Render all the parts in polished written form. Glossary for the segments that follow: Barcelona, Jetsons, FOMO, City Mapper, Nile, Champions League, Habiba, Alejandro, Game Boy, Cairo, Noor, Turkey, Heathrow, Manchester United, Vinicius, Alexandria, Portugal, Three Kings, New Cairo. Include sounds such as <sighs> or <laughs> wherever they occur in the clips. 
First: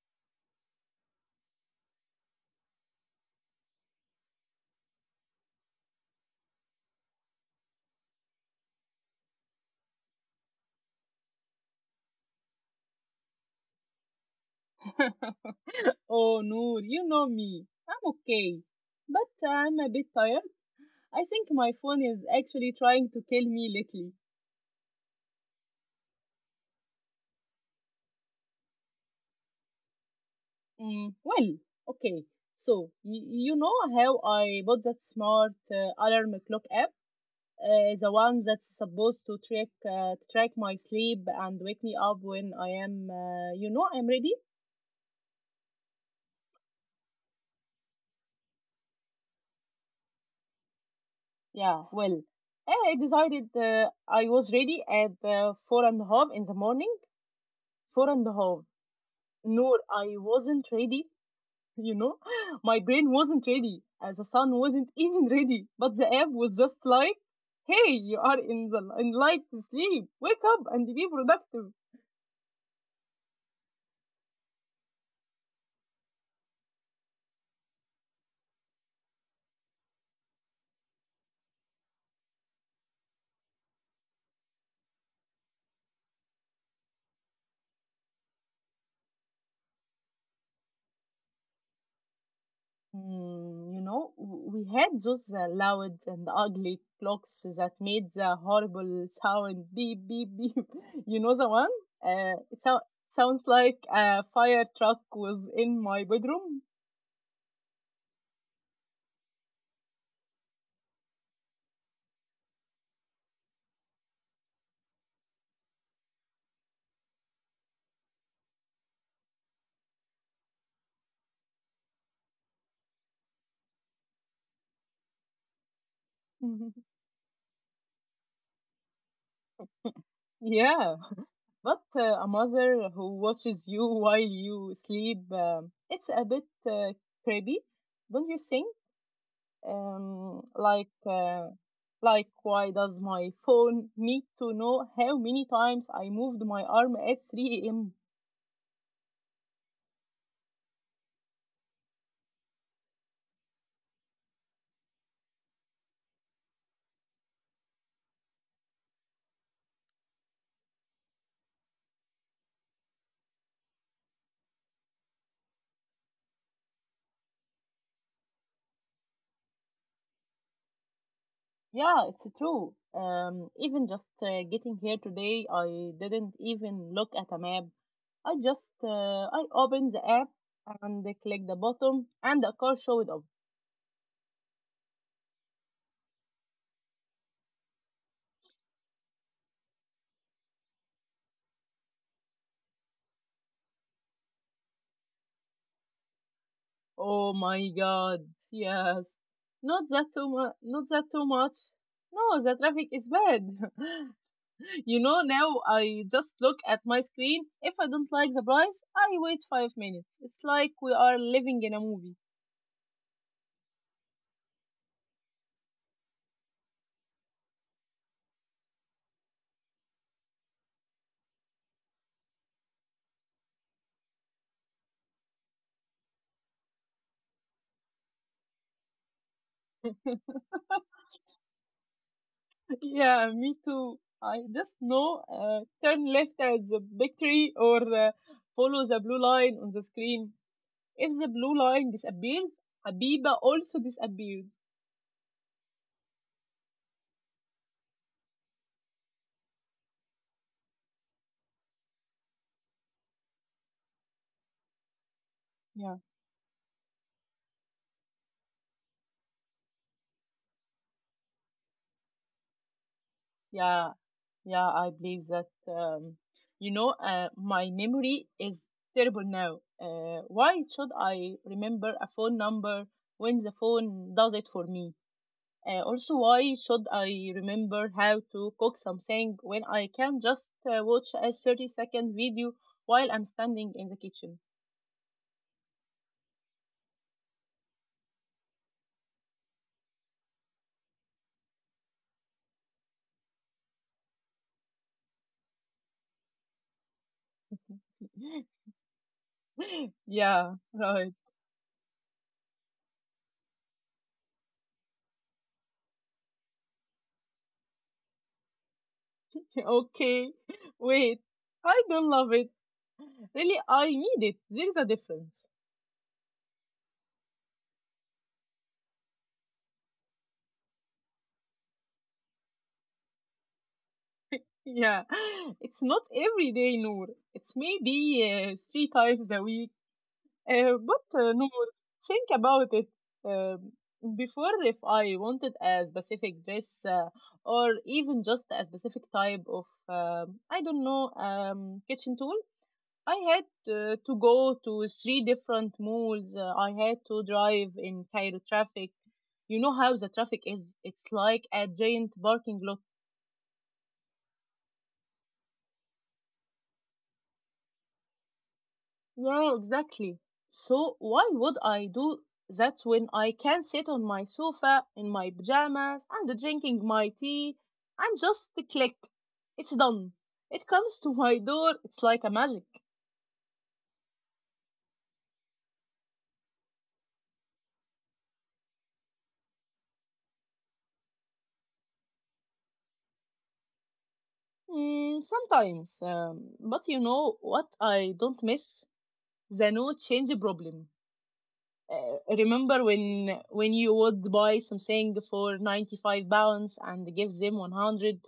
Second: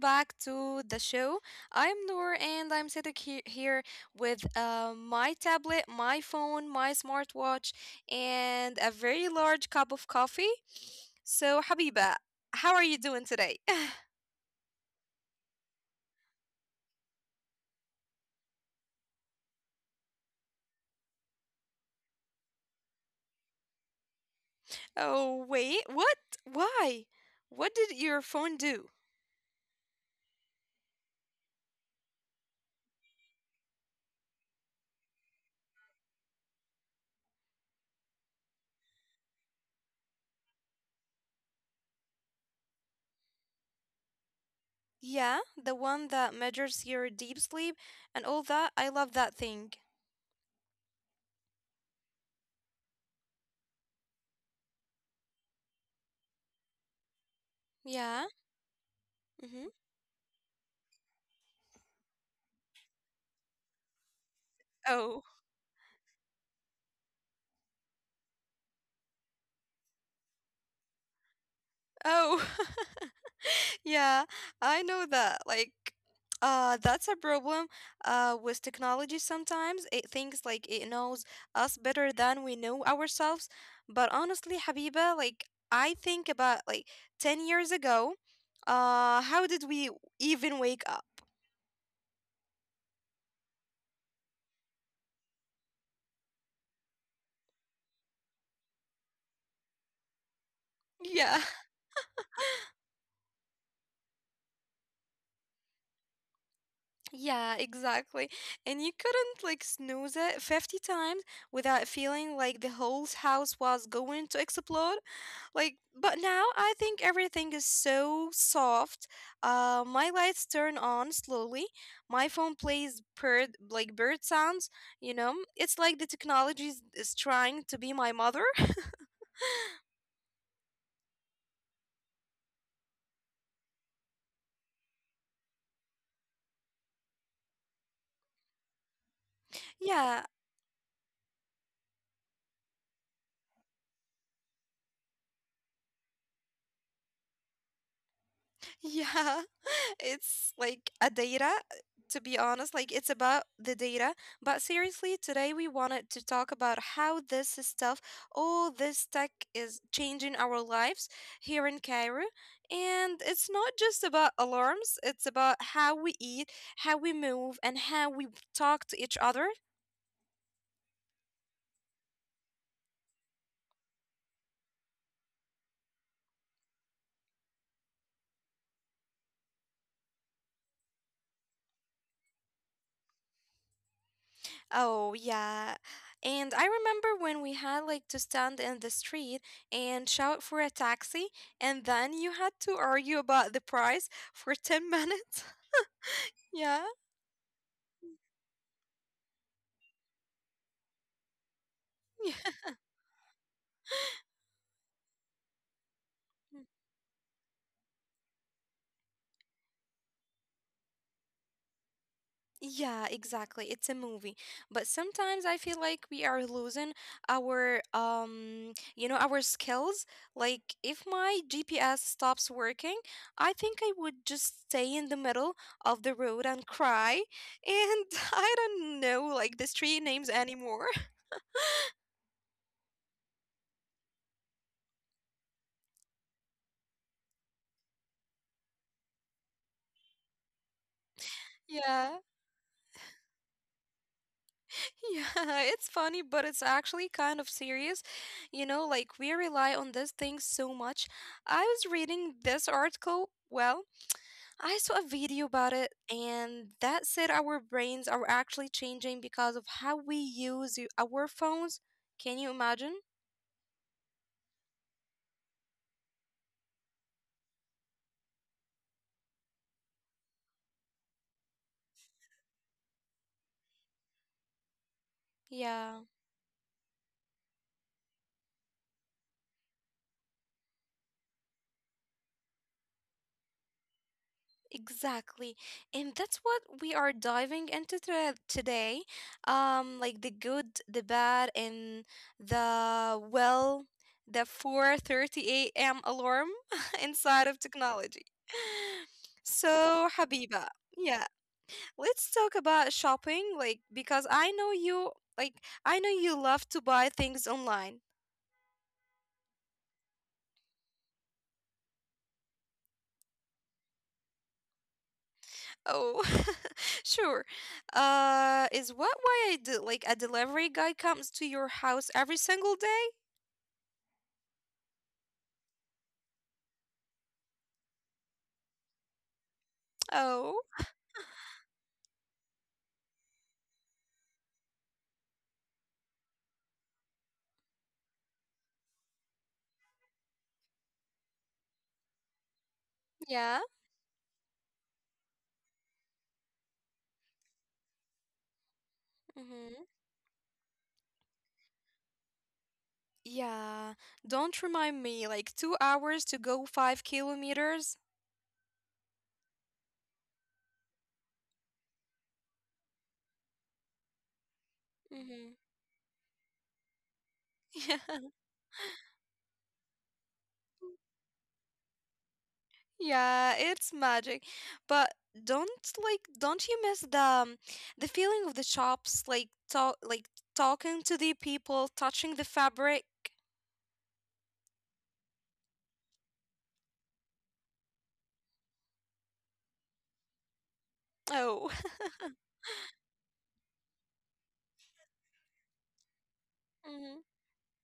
back to the show. I'm Noor and I'm sitting here with my tablet, my phone, my smartwatch, and a very large cup of coffee. So, Habiba, how are you doing today? Oh, Noor, you know me. I'm okay, but I'm a bit tired. I think my phone is actually trying to kill me lately. <laughs> Oh, wait, what? Why? What did your phone do? Well, okay. So, you know how I bought that smart alarm clock app? The one that's supposed to track to track my sleep and wake me up when I am, you know, I'm ready. Yeah, the one that measures your deep sleep and all that. I love that thing. Yeah, well, I decided I was ready at four and a half in the morning. Four and a half. Yeah. No, I Mm-hmm. wasn't ready, you know. <laughs> My brain wasn't ready as the sun wasn't <laughs> even ready, Oh. but the app was just like, hey, you are in the in light sleep, wake up and be productive. Oh. <laughs> Yeah, I know that. Like, that's a problem with technology sometimes. It thinks like it knows us better than we know ourselves. But honestly, Habiba, like, I think about like 10 years ago, how did we even wake up? Mm, you know, we had those loud and ugly clocks that made the horrible sound, beep beep beep. <laughs> You know the one, Yeah, uh, sounds like a fire truck was in my bedroom. <laughs> yeah, exactly. And you couldn't like snooze it 50 times without feeling like the whole house was going to explode. Like, but now I think everything is so soft. My lights turn on slowly. My phone plays bird sounds. You know, it's like the <laughs> technology is trying to be my mother. <laughs> Yeah. But a mother who watches you <laughs> while you sleep, it's a bit creepy, don't you think? Um, Yeah, like, uh, like, why does my phone need to know how many times I moved my arm at 3 a.m.? yeah, <laughs> it's like a data, to be honest, like it's about the data. But seriously, today we wanted to talk about how this stuff, all this tech is changing our lives here in Cairo. And it's not just about alarms, it's about how we eat, how we move, and how we talk to each other. Yeah, it's true. Even just getting here today, I didn't even look at a map. I just I opened the app and clicked the button, and the car showed up. Oh, yeah. And I remember when we had like to stand in the street and shout for a taxi, and then you had to argue about the price for 10 minutes. <laughs> Oh Yeah. my god! Yes. Not that too much. Not that too much. No, the traffic is Yeah. bad. <laughs> You know, now I just look at my screen. If I don't like the price, I wait 5 minutes. It's like we are living in a movie. Yeah, exactly. It's a movie. But sometimes I feel like we are losing our our skills. Like if my GPS stops working, I think I would just stay in the middle of the road and cry. And <laughs> I don't know like the street names anymore. <laughs> <laughs> Yeah, me too. I just know turn left at the big tree or follow the blue line on the screen. If the blue line disappears, Yeah. Habiba also disappears. Yeah, <laughs> it's funny, but it's actually kind of serious. You know, like we rely on this thing so much. I was reading this article, well, I saw a video Yeah, about it, and that said our brains are actually changing because of how we use our phones. Can you imagine? yeah. Yeah, I believe that. You know, my memory is terrible now. Why should I remember a phone number when the phone does it for me? Also, Yeah, why should I remember how to cook something when I can just watch a 30-second video while I'm standing in the kitchen? exactly. And that's what we are diving into today. Like the good, the bad, and the well, the 4:30 a.m. alarm <laughs> inside of technology. <laughs> <laughs> So, Yeah, Habiba, right. <laughs> yeah, let's talk about shopping like because I know you like I know you love to buy things online. Okay. Wait, I don't love it. Really, I need it. There is a difference. Oh, <laughs> sure, is what why I do, like a delivery guy comes to your house every single day. Yeah, <laughs> it's not every day, Noor. It's maybe three times a week. Oh, But Noor, think about it. Um, before, if I wanted a specific dress or even just a specific type of, I don't know, kitchen tool, I had yeah. to go to three different malls. I had to drive in Cairo traffic. You know how the Mm-hmm. traffic is. It's like a giant parking lot. Yeah, don't remind me, like 2 hours to go 5 kilometers. Yeah, exactly. So why would I do that when I can sit on my sofa in my Mm-hmm. pajamas and drinking my tea and just <laughs> click? It's done. It comes to my door. It's like a magic. Yeah, it's magic. But don't, like, don't you miss the feeling of the shops, like talking to the people, touching the fabric? Mm, sometimes, but you know what I don't miss? The no change problem. Oh. Uh, remember when you would buy something for 95 pounds and <laughs> give them Mhm. 100,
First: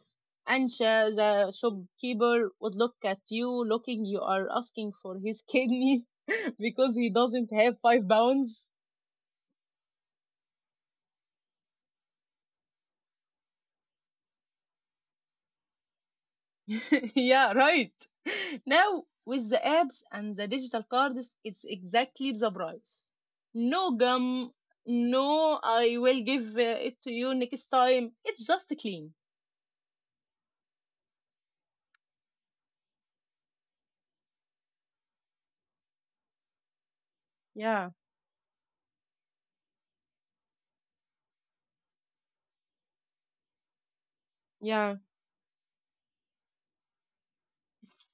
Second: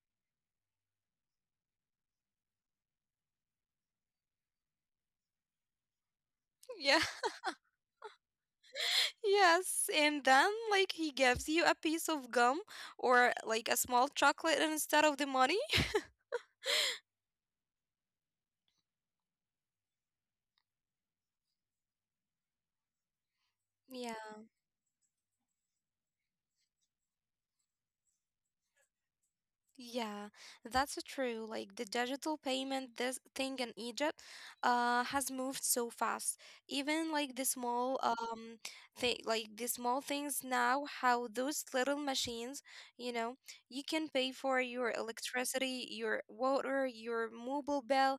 and the shopkeeper would look at you looking you are asking for his kidney <laughs> because Yeah. he <laughs> doesn't have 5 pounds. Yes, and then like he gives you a piece of gum or like a small chocolate instead of the money. <laughs> Yeah, right, now with the apps and the digital cards it's exactly the price, <laughs> no Yeah. gum, no I will give it to you next time, it's just clean. Yeah, that's true. Like the digital payment this thing in Egypt has moved so fast. Even like the yeah small thing like the small things now, how those little machines, you know, you can pay for your yeah electricity, your water, your mobile bill,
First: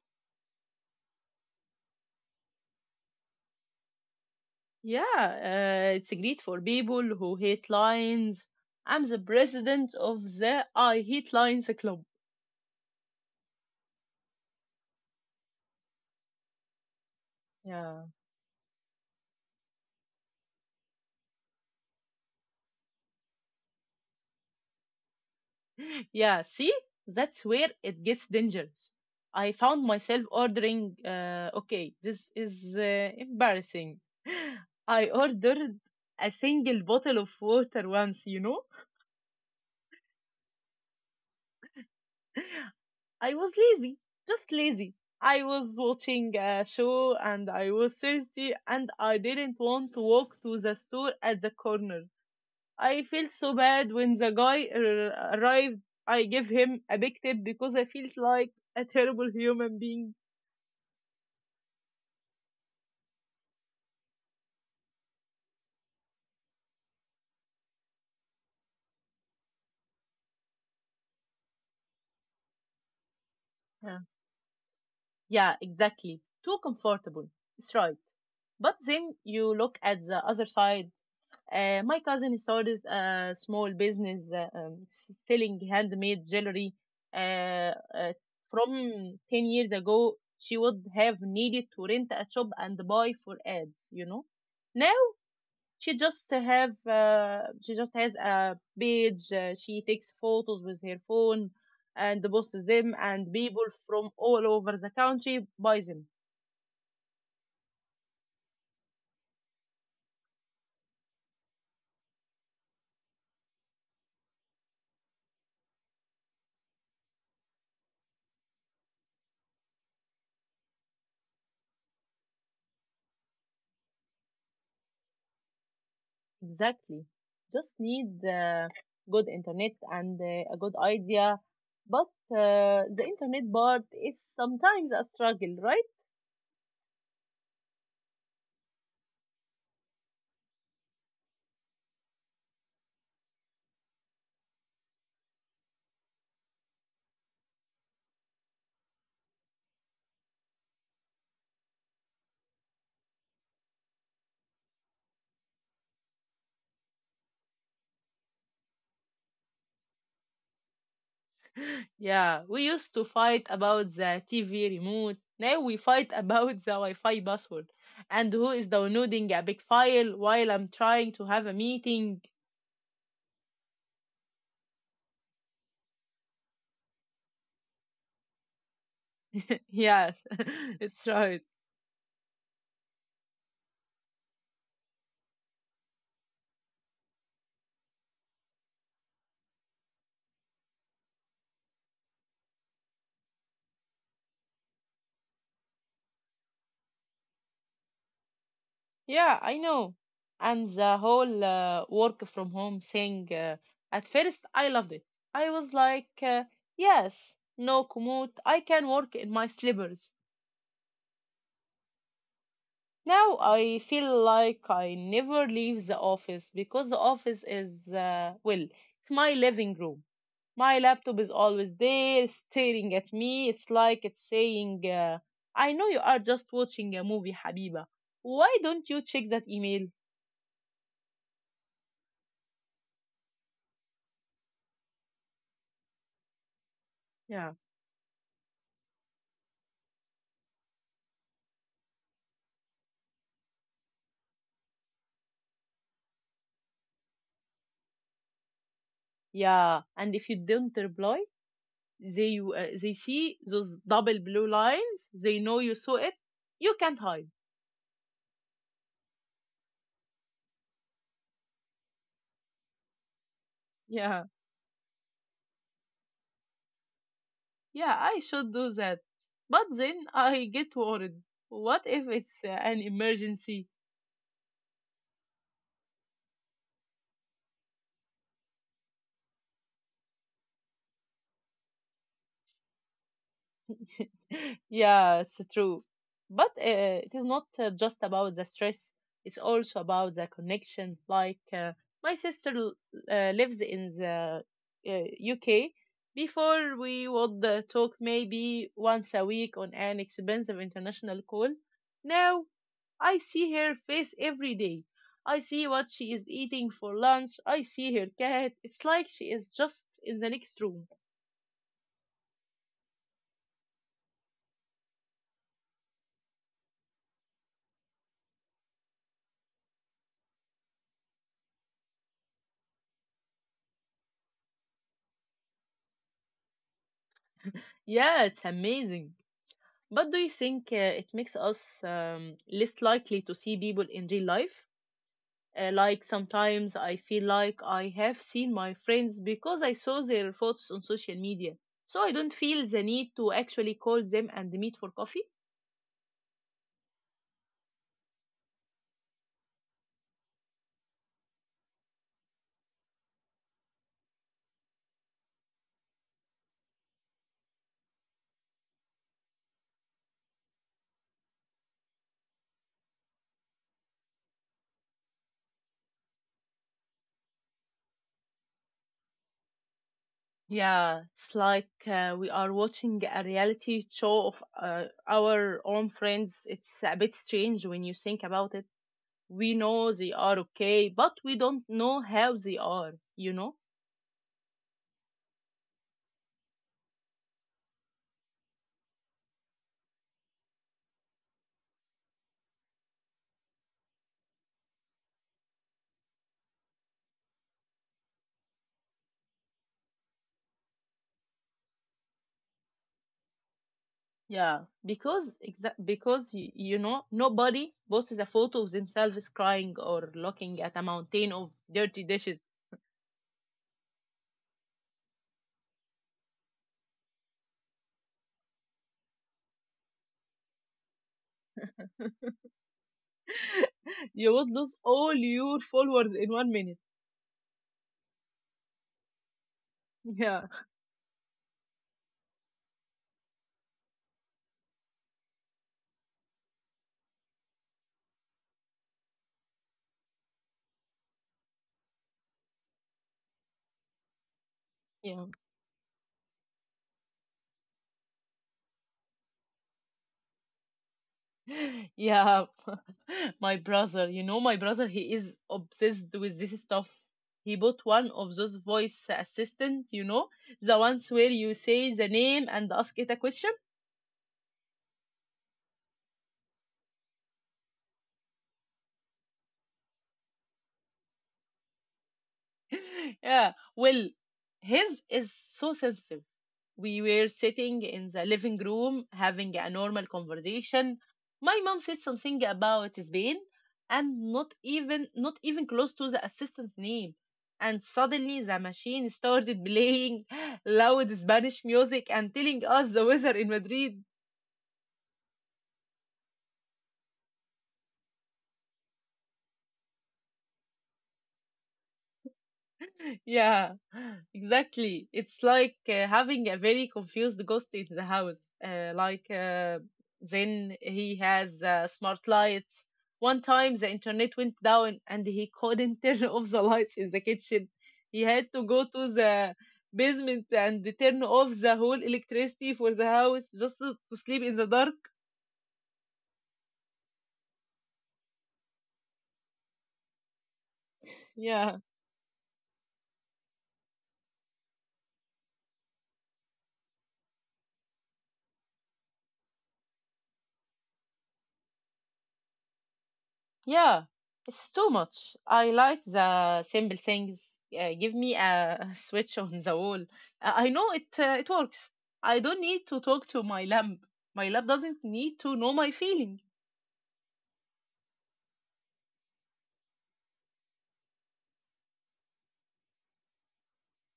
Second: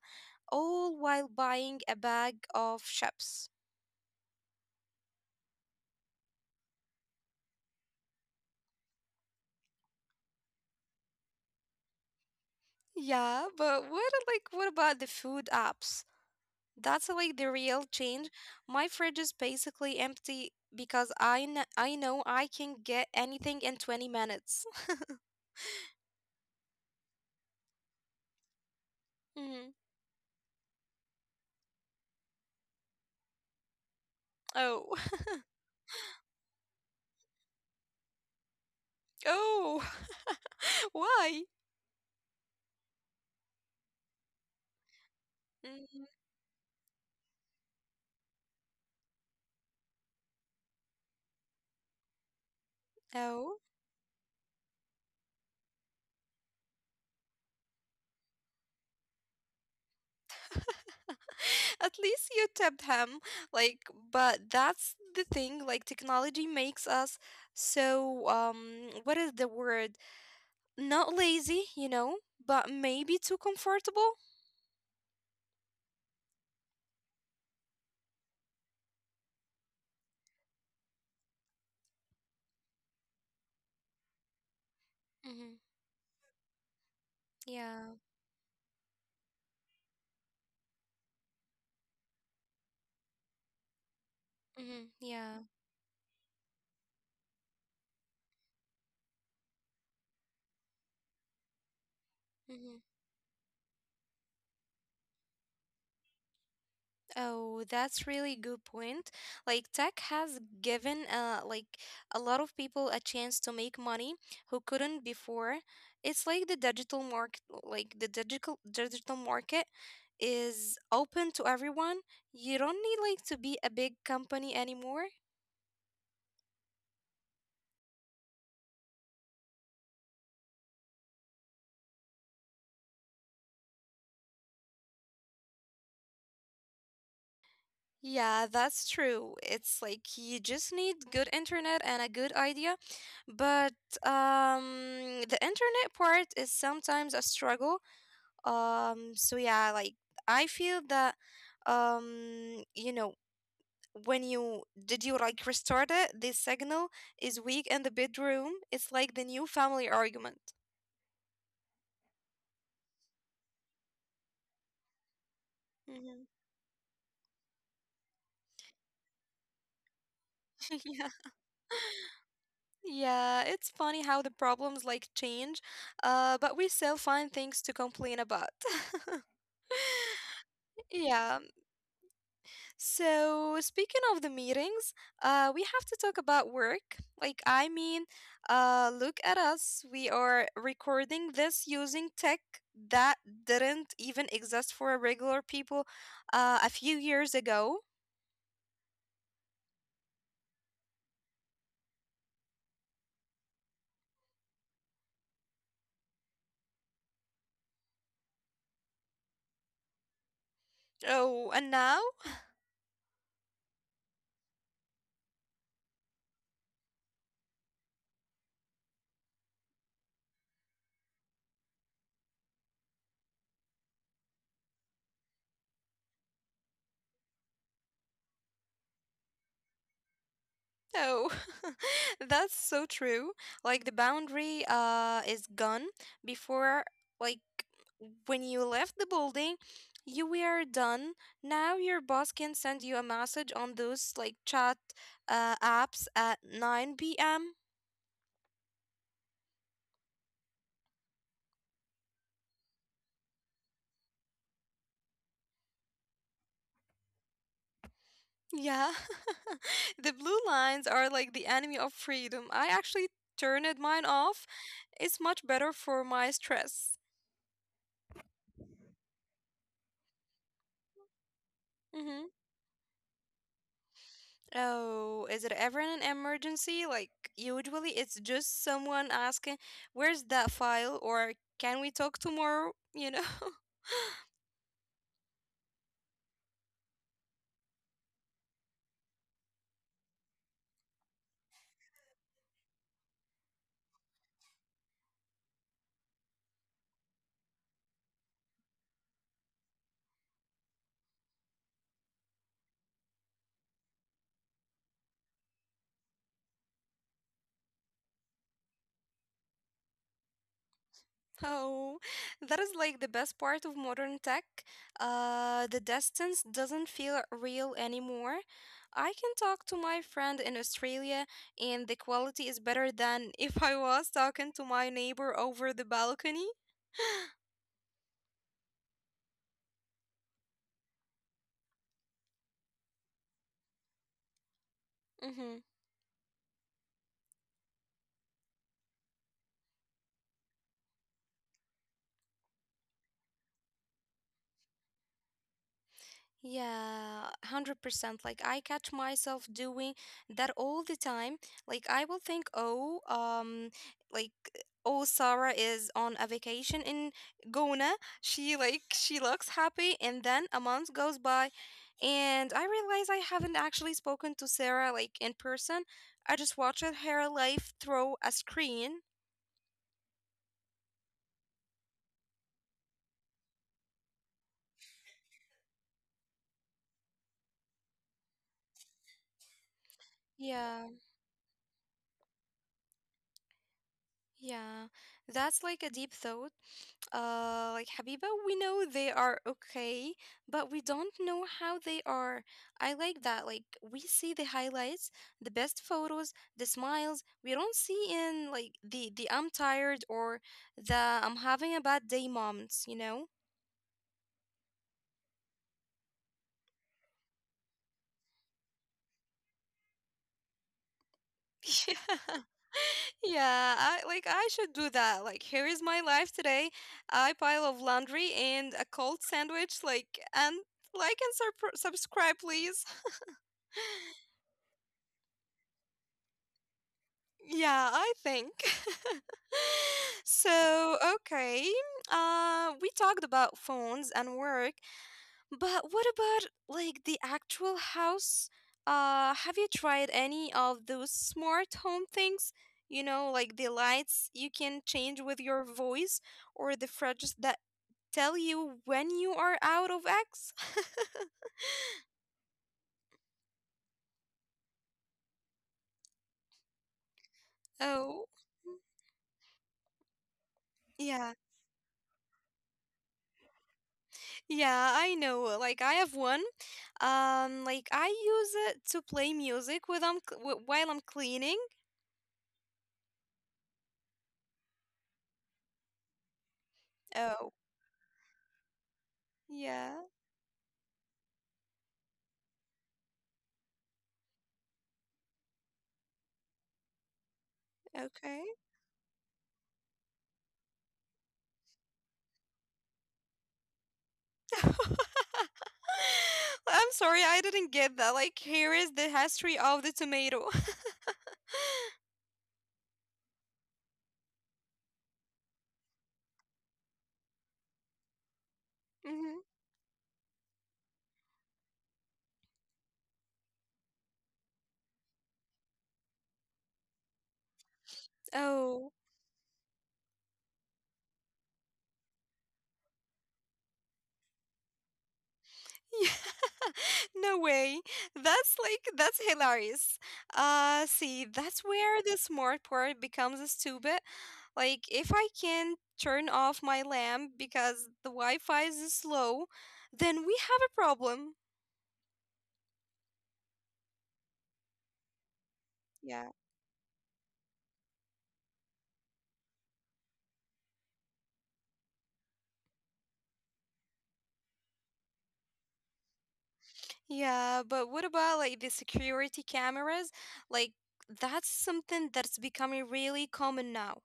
all while buying a bag of chips. Yeah, it's great for people who hate lions. I'm the president of the I Hate Lions Club. Yeah, but what, like what about the food apps? That's like the real Yeah. change. My fridge is basically empty because I know I can get anything in 20 minutes. <laughs> <laughs> Yeah, see? That's where it gets dangerous. I Mm. found myself ordering, okay, this is embarrassing. <gasps> <laughs> Oh. <laughs> I ordered a single bottle of water once, you know? Oh. <laughs> Why? I was lazy, just lazy. I was Mm. watching a show and I was thirsty and I didn't want to walk to the store at the corner. I felt so Oh. bad when the guy arrived. I gave him a big tip because I felt like a terrible human being. <laughs> At least you tipped him. Like, but that's the thing. Like, technology makes us so, what is the word? Not lazy, you know, but maybe too comfortable. Yeah, exactly. Too comfortable. It's right. But then you look at the other side. My cousin started a small business Mm-hmm. selling handmade jewelry. Uh, Yeah. uh, from 10 years ago, she would have needed to rent a shop and buy for ads, you know. Mm-hmm. Now Yeah. She just has a page, she takes photos with her phone and posts them and people from all over the country buy them. Oh, that's really good point. Like tech has given like a lot of people a chance to make money who couldn't before. It's like the digital market, like the digital market is open to everyone. You don't need like to be a big company anymore. Exactly, just need good internet and a good idea, but the internet part is sometimes a struggle, right? Yeah, that's true. It's like you just need good internet and a good idea. But um the internet part is sometimes a struggle. So yeah, like I feel that um, you know, when you did you like restart it, this signal is weak in the bedroom. It's like the new family argument. Yeah, we used to fight about the TV remote. Now we fight <laughs> Mhm. about the Wi-Fi password and who is downloading a big file while I'm <laughs> Yeah, trying to have a meeting. yeah, it's funny how the problems like change, but we still find things to complain about. <laughs> <laughs> Yes, <laughs> it's Yeah. right. So, speaking of the meetings, we have to talk about work. Like, I mean, look at us. We are recording this using tech that didn't even exist for regular people a few years ago. Yeah, I know. And the whole work from home thing, at first I loved it. I was like, yes, no commute. I can work in my slippers. Oh, and now? Now I feel like I never leave the office because the office is, well, it's my living room. My laptop is always there staring at me. It's like it's saying, I know you are just watching a movie, Habiba. Why don't you check that email? No, <laughs> that's so true. Like the boundary is gone before, like Yeah. when you left the building, you were done. Now your boss can send you a message on those like chat apps at 9 p.m. Yeah. And if you don't reply, they see those double blue lines. They know you saw it. You can't hide. Yeah. <laughs> The blue lines are like the enemy of freedom. I actually turned mine Yeah. off. It's much better for my stress. Yeah, I should do that. But then I get worried. What if Mm-hmm. it's an emergency? Oh, is it ever an emergency? Like, usually it's just someone asking, "Where's that file?" or "Can we talk tomorrow?" You know? <laughs> <laughs> Yeah, it's true. But it is not just about the stress, it's also about the connection. Like, uh, my sister lives in the uh, UK. Before, we would talk maybe once a week on an expensive international call. Now, I see her face every day. I see what she is eating for lunch. I see her cat. It's like she is just in the next room. Oh, that is like the best part of modern tech. The distance doesn't feel real anymore. I can talk to my friend in Australia, and the quality is better than <laughs> if I was talking to my neighbor over the balcony. <gasps> Yeah, it's amazing. But do you think it makes us, less likely to see people in real life? <laughs> Mhm. Like sometimes I feel like I have seen my friends because I saw their photos on social media. So I don't feel the need to actually call them and meet for coffee. Yeah, 100%. Like I catch myself doing that all the time. Like I will think, "Oh, like oh, Sarah is on a vacation in Gona. She looks happy." And then a month goes by and I realize I haven't actually spoken to Sarah like in person. I just watched her life through a screen. Yeah, it's like we are watching a reality show of our own friends. It's a bit strange when you think about it. We know they are okay, Yeah. but we don't know how they are, you know? Yeah, that's like a deep thought. Like Habiba, we know they are okay, but we don't know how they are. I like that. Like we see the highlights, the best photos, the smiles. We don't see in like the I'm tired or the I'm having a bad day moments, you know? Yeah, because you know, nobody posts a photo of themselves crying or looking at a mountain of dirty dishes. <laughs> Yeah, yeah. I like I should do that. Like here is my life today. I pile of laundry and a cold sandwich like and sur subscribe please. <laughs> You would lose all your followers in 1 minute. Yeah, I think. <laughs> Yeah. So, okay. We talked about phones and work, but what about like the actual house? Have you tried any of those smart home things? You know, like the lights you can change with your voice or the fridges that tell you when you are out of eggs? <laughs> <laughs> Yeah, <laughs> my brother, you know, my brother, he is obsessed with this stuff. He bought one Oh, of those voice assistants, you know, the ones where yeah. you say the name and ask it a question. Yeah, I know. Like I have one. Like I use it to play music with while I'm cleaning. <laughs> Yeah, well, his is so sensitive. We were Oh, sitting in the living room having a yeah. normal conversation. My mom said something about Spain and not even close to the assistant's name. And suddenly Okay. the machine started playing <laughs> loud Spanish music and telling us the weather in Madrid. <laughs> I'm sorry, I didn't get that. Like here is the history of the tomato. Yeah, <gasps> <laughs> exactly. It's like having a very confused ghost in the house. Uh, <laughs> like, Hmm. uh, then he has smart lights. One time the internet went down and he couldn't <laughs> turn off the lights in the kitchen. He had to go Oh. to the basement and turn off the whole electricity for the house just to sleep in the dark. <laughs> No way. That's like that's hilarious. See, that's Yeah. where the smart part becomes stupid. Like if I can turn off my lamp because the Wi-Fi is slow, then we have a problem. Yeah, it's too much. I like Yeah. the simple things. Give me a <laughs> switch on the wall. I know it. It works. I don't need to talk to my lamp. My lamp doesn't need to know my feeling. Yeah, but what about like the security cameras? Like that's something that's becoming really common now.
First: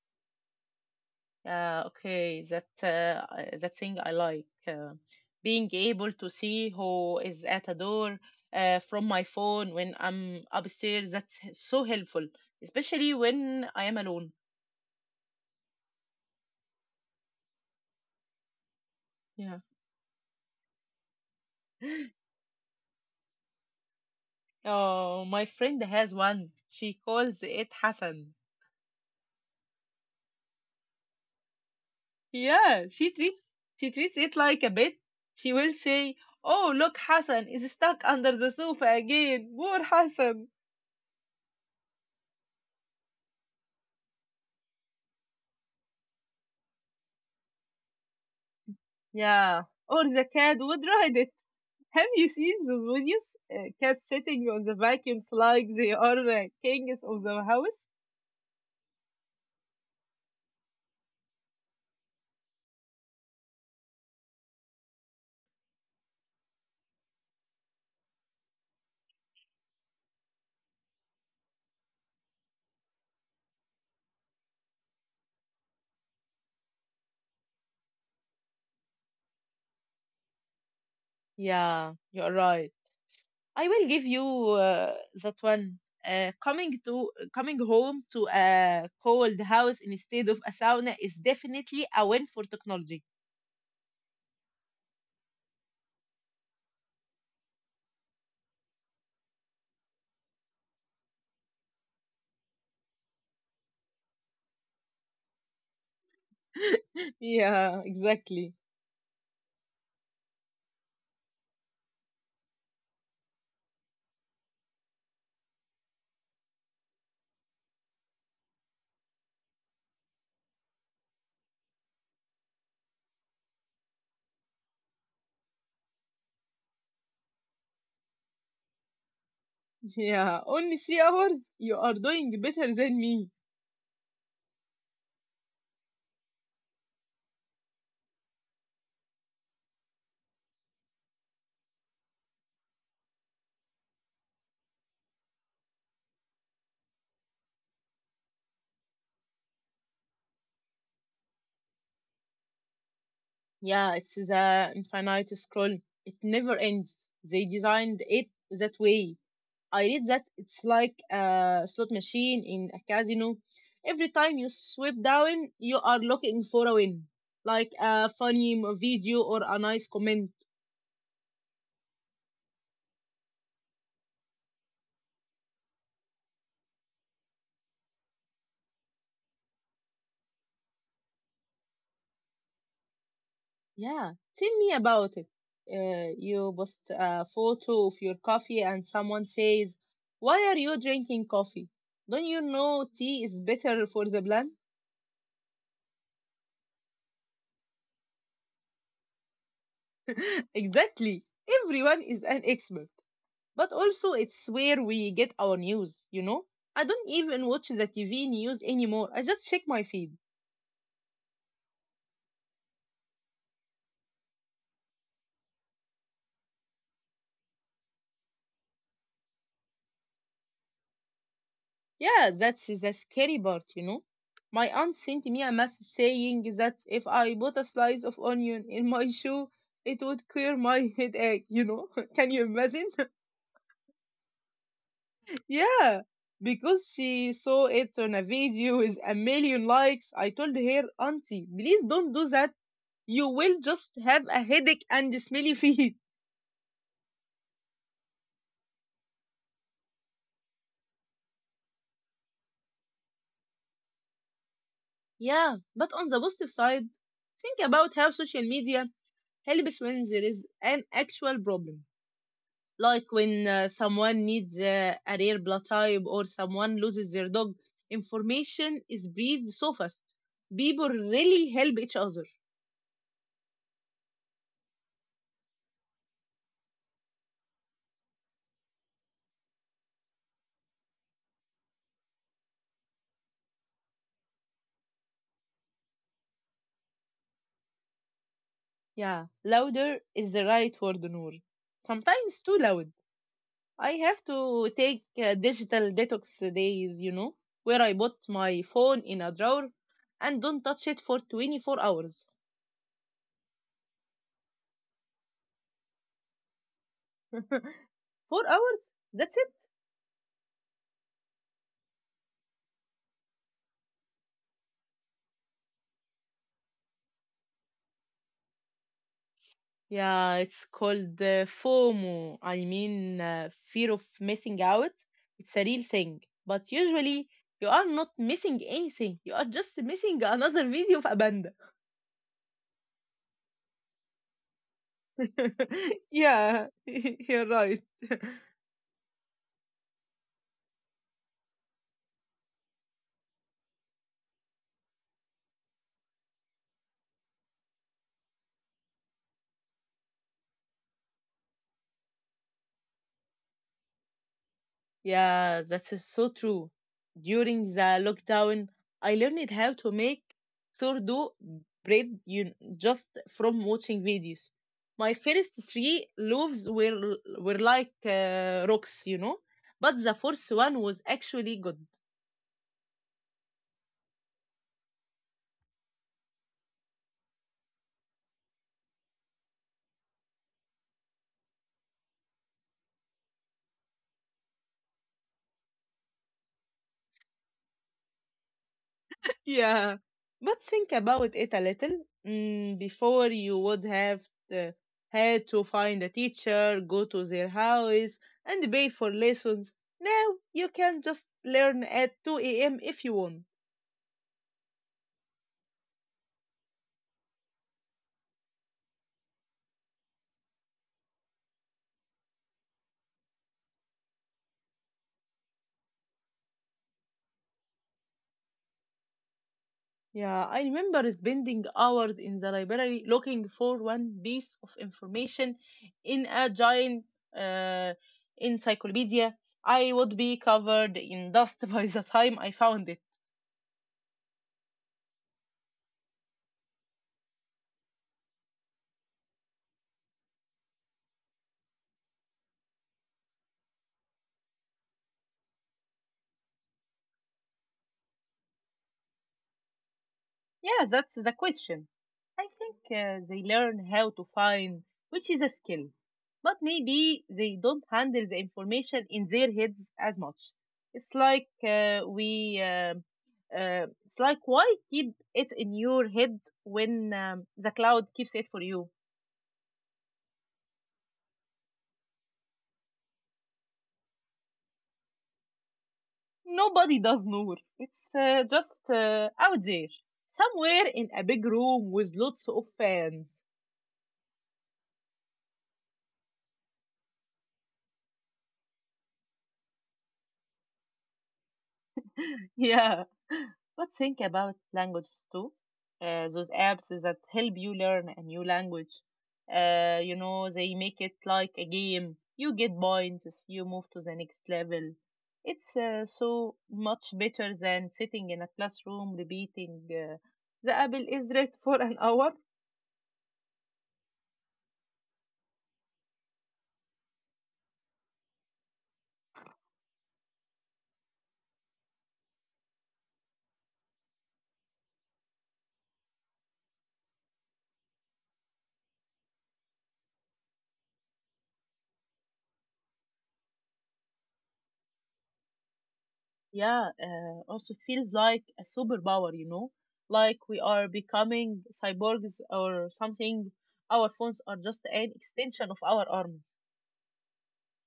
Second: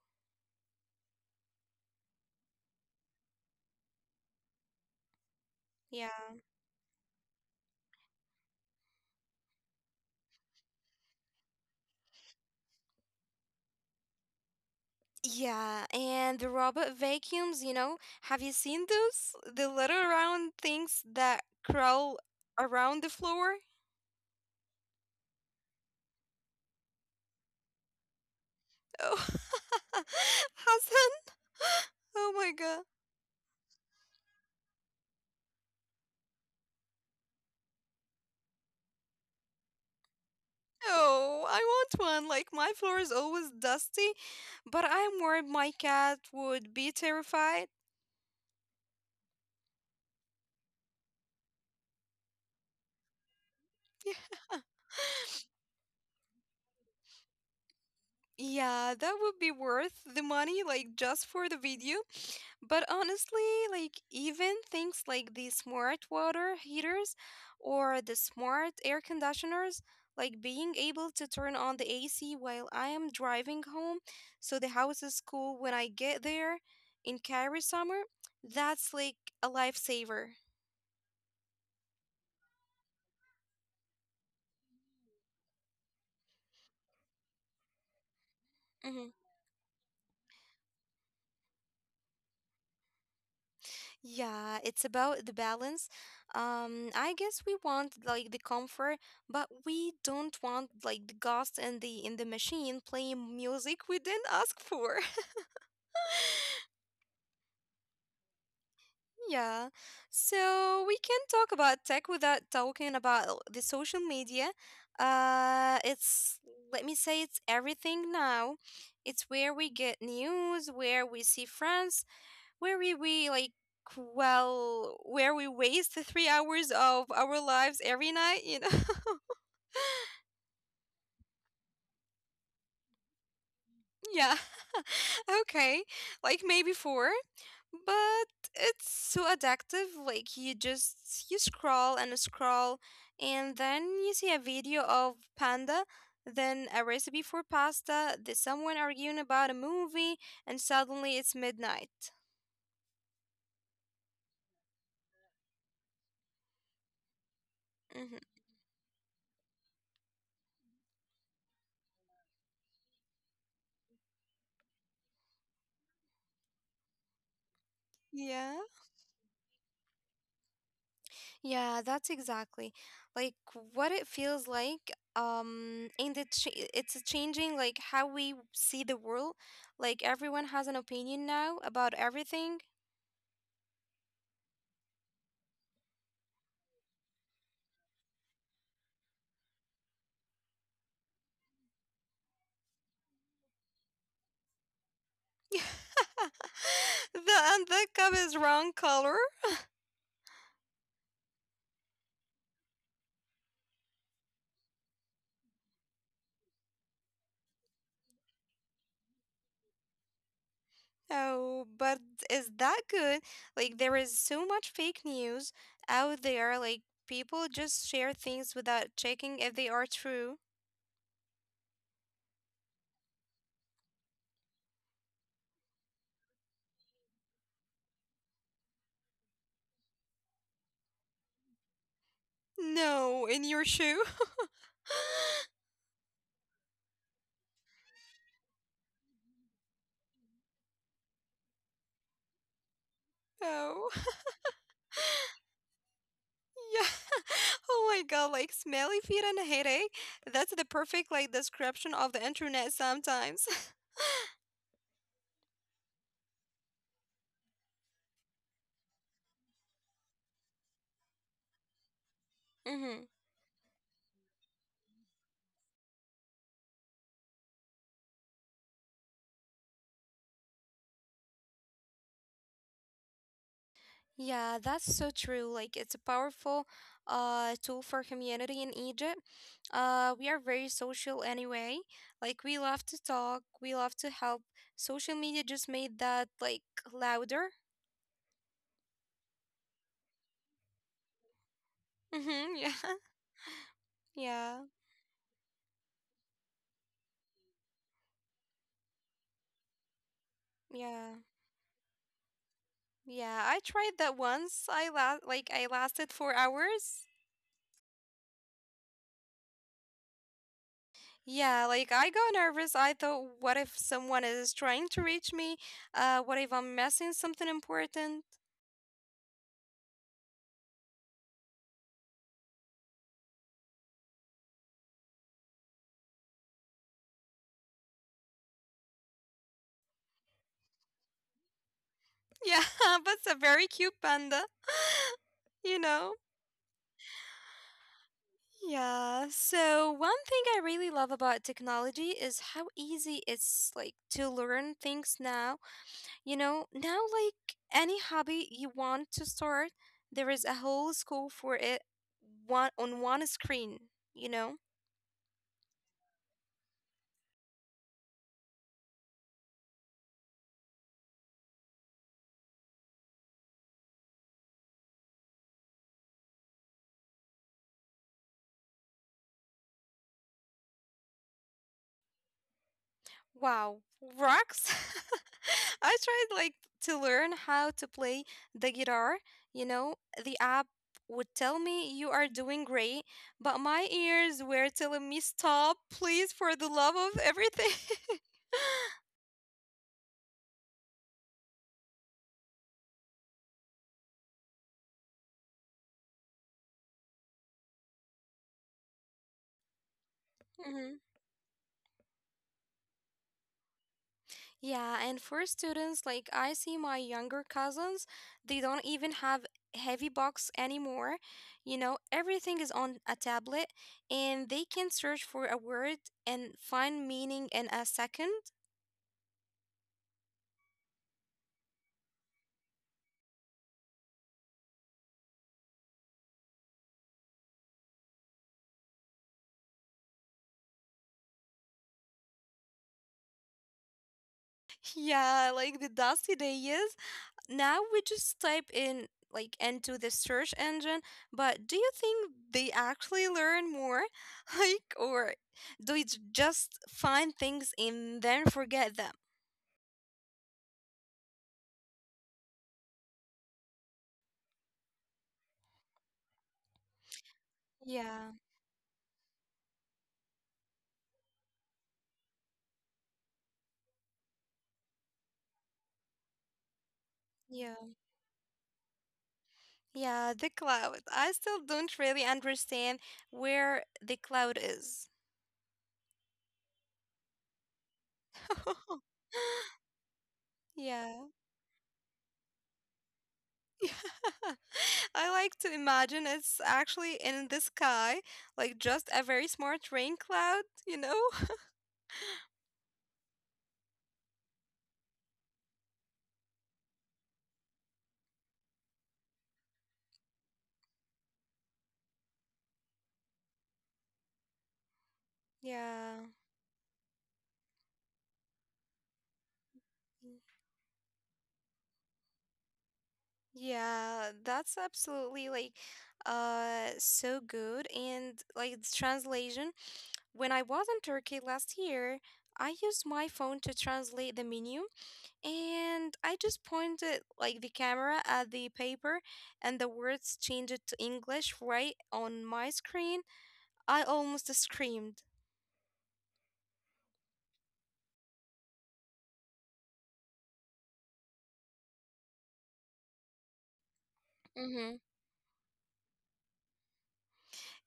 Okay, that that thing I like. Being able to Yeah. see who is at a door from my phone when I'm upstairs. That's so helpful, especially when I am alone. Yeah, and the robot vacuums, you know, have you seen those? Yeah. The little round things that crawl around the floor? Oh, my friend has one. She calls it Hassan. Oh, <laughs> Hassan. <laughs> Oh my God. Yeah, she treats it like a pet. She will say, "Oh, look, Hassan is stuck under the sofa again. Poor Hassan." Oh, I want one. Like my floor is always dusty, but I'm worried my cat would be terrified. Yeah, or the cat would ride it. Have you seen those videos? Cats sitting on the vacuums like they are the kings of the house. Yeah, that would be worth the money, like just for the video. But honestly, like even things like the smart water heaters or the smart air conditioners, like being able to turn on the AC while I am driving home so the house is cool when I get there in Cairo summer, that's like a lifesaver. Yeah, you're right. I will give you that one. Coming home to a Mhm. cold house instead of a sauna is definitely a win for technology. Yeah, it's about the balance. I guess we want like the comfort, but we don't want like the ghost and the in the machine playing music we didn't ask for. <laughs> Yeah, exactly. Yeah. So we can talk about tech without talking about the social media. It's, let me say, it's everything now. It's where we get news, where we see friends, where we like, well, where we waste the 3 hours of our lives every night, you know? <laughs> Yeah, only 3 hours. You are doing better than me. Yeah. Okay, like maybe four, but it's so addictive. Like you just you scroll and scroll, and then you see a video of panda, then a recipe for pasta, then someone arguing about a movie, and suddenly it's midnight. Yeah, it's the infinite scroll. It never ends. They designed it Hmm. that way. I read that it's like a slot machine in a casino. Every time you swipe down, you are looking for a win, like a funny Yeah, mo- video or a nice comment. yeah, that's exactly like what it feels like. And it's changing like how we see the world. Like everyone has an opinion now about everything. Yeah, tell me about it. You post a photo of your coffee and someone says, "Why are you drinking coffee? Don't you know tea is better for the blood?" <laughs> The and the cup is wrong color. <laughs> Exactly. Everyone is an expert, but also it's where we get our news, you know? I don't even watch the TV news anymore. I just check my feed. Oh, but is that good? Like there is so much fake news out there. Like people just share things without checking if they are true. Yeah, that's the scary part, you know? My aunt sent me a message saying that if I put a slice of onion in my shoe, it would cure my headache? <laughs> Can you imagine? No, in your shoe. <laughs> <laughs> Yeah, because she saw it on a video with a million likes. I told her, "Auntie, please don't do that. You will just Oh, have a headache and smelly <laughs> feet." yeah. <laughs> Oh my God, like smelly feet and a headache. That's the perfect like description of the internet sometimes. Yeah, but on the positive side, think about how social media helps when there is an actual problem. <laughs> Like Mhm. when someone needs a rare blood type or someone loses their dog, information is breathed so fast. People really help each other. Yeah, that's so true. Like it's a powerful tool for community in Egypt. We are very social anyway. Like we love to talk, we love to help. Social media just made that like louder. Yeah, louder is the right word, Noor. Sometimes Mhm. <laughs> too Yeah. loud. I have Yeah. to take digital detox days, you know, where I put my phone in a drawer and don't touch it Yeah. for 24 hours. Yeah, I tried that once. Like I lasted 4 hours. 4 hours? That's it? Yeah, like I got nervous. I thought, what if someone is trying to reach me? What if I'm missing something important? Yeah, it's called FOMO. Fear of missing out. It's a real thing. But usually, you are not missing anything. You are just missing <laughs> another video of a panda. Yeah, <laughs> that's a very cute panda. <laughs> You know? <laughs> Yeah, <laughs> you're right. Yeah. So one thing I really love about technology is how easy it's like to learn things now. You know, now like any hobby you want to start, there is a whole school for it one on one screen, you know? Yeah, that is so true. During the lockdown, I learned how to make sourdough bread you, just from watching videos. My first three loaves were like rocks, you know, but the fourth one was actually good. Wow, rocks! <laughs> I tried like to learn how to play the guitar. You know, the app would tell me you are doing great, but my ears were telling me stop, please, for the love of everything. <laughs> Yeah, but think about it a little. Before you would have to, had to find a teacher, go to their house, and pay for lessons. Now you Mhm. can just learn at 2 a.m. if you want. Yeah, and for students, like I see my younger cousins, they don't even have heavy books anymore. You know, everything is on a tablet and they can search for a word and find meaning in a second. Yeah, I remember spending hours in the library looking for one piece of information in a giant uh, encyclopedia. I would be covered in dust <laughs> by the time I found. Yeah, like the dusty days. Now we just type in like into the search engine, but do you think they actually learn more? <laughs> Like, or do it just find things and then forget them? Yeah, that's the question. I think they learn how to find, which is a skill. But maybe they don't handle Yeah, the information in their heads as much. It's like it's like, why keep it in your head when the yeah, cloud keeps it for you? yeah, the cloud. I still don't really understand where the cloud is. Nobody does, Noor. It's just <laughs> out there, somewhere in Yeah. a big room with lots of fans. Yeah. <laughs> I like to imagine it's actually in the sky, like just a very smart rain cloud, you know? <laughs> Yeah. <laughs> But think about languages too. Those apps that help you learn a new language. You know, they make it like a game. You get points, you move to the next level. It's Yeah. so much better than sitting in a classroom repeating the apple is red for an <laughs> hour. Yeah, that's absolutely like so good, and like the translation. When I was in Turkey last year, I used my phone to translate the menu and I just pointed like the camera at the paper, and the words changed to English right on my screen. I almost screamed. Yeah, also it feels like a superpower, you know, like we are becoming cyborgs or something. Our phones are just Mm-hmm. an extension of our arms.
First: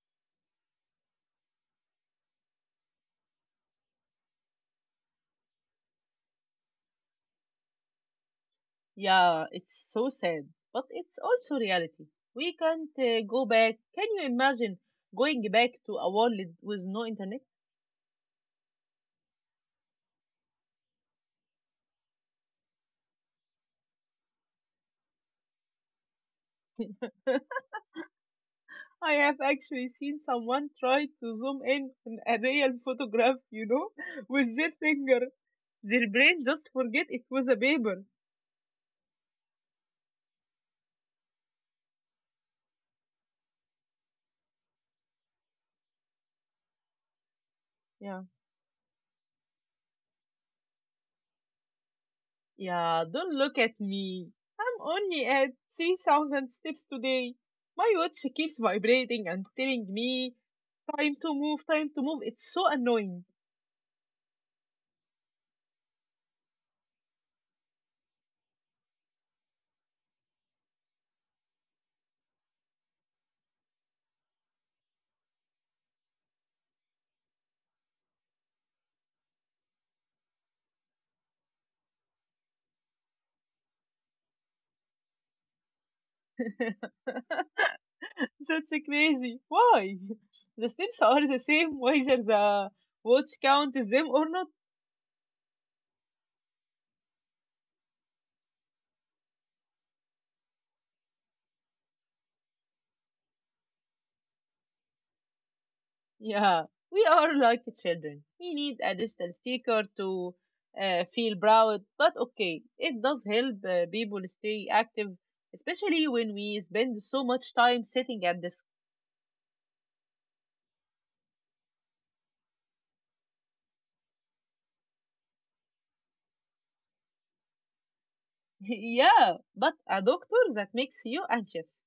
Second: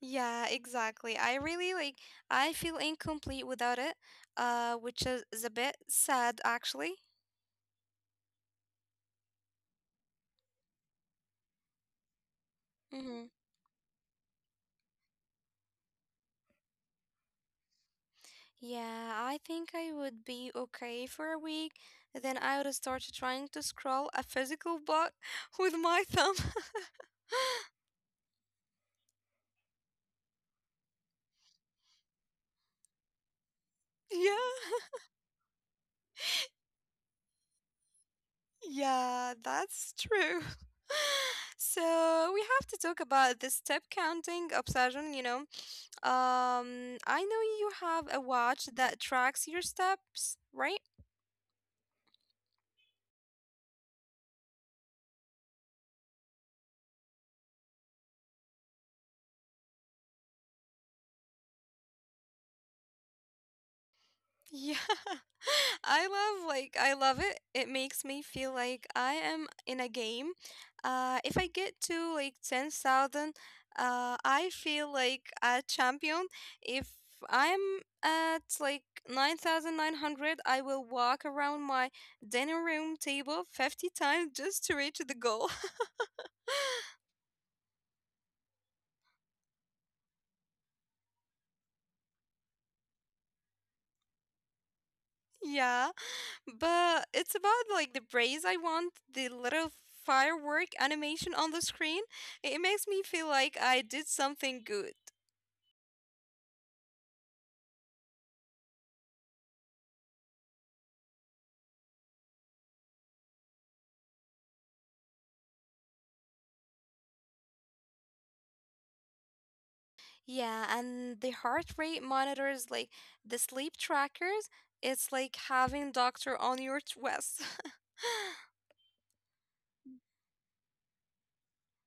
Yeah, exactly. I really like I feel incomplete without it, which is a bit sad actually. Yeah, it's so sad, but it's also reality. We can't Mm-hmm. Go back. Can you imagine going back to a world with no internet? Yeah, I think I would be okay for a week. Then I would start trying to scroll a physical book <laughs> with my thumb. <laughs> <laughs> I have actually seen someone try to zoom in on a real photograph, you know, <laughs> with their Yeah, finger. Their brain just forget it was a paper. <laughs> yeah, that's true. <laughs> So we have to talk about the step counting obsession, you know. I know you Yeah. have a watch that tracks your steps, right? Yeah, don't look at me. I'm only at 3,000 steps today. My watch keeps vibrating and telling me, "Time to move, time to move." It's so annoying. Yeah. <laughs> I love like I love it. It makes me feel like I am in a game. If I get to like 10,000, I feel like a champion. If I'm at like 9,900, I will walk around my dining room table 50 times just to reach the goal. <laughs> <laughs> That's so crazy. Why? The steps are the same whether the watch counts them or not. Yeah. But it's about like the praise I want, the little firework animation on the screen. It makes me feel like I did something good. Yeah, we are like children. We need a digital sticker to feel proud, but okay, it does help people stay active, especially when we spend so much time sitting at the. Yeah, and the heart rate monitors, like the sleep trackers, it's like having doctor on your chest. <laughs> <laughs> Yeah, but a doctor that makes you anxious.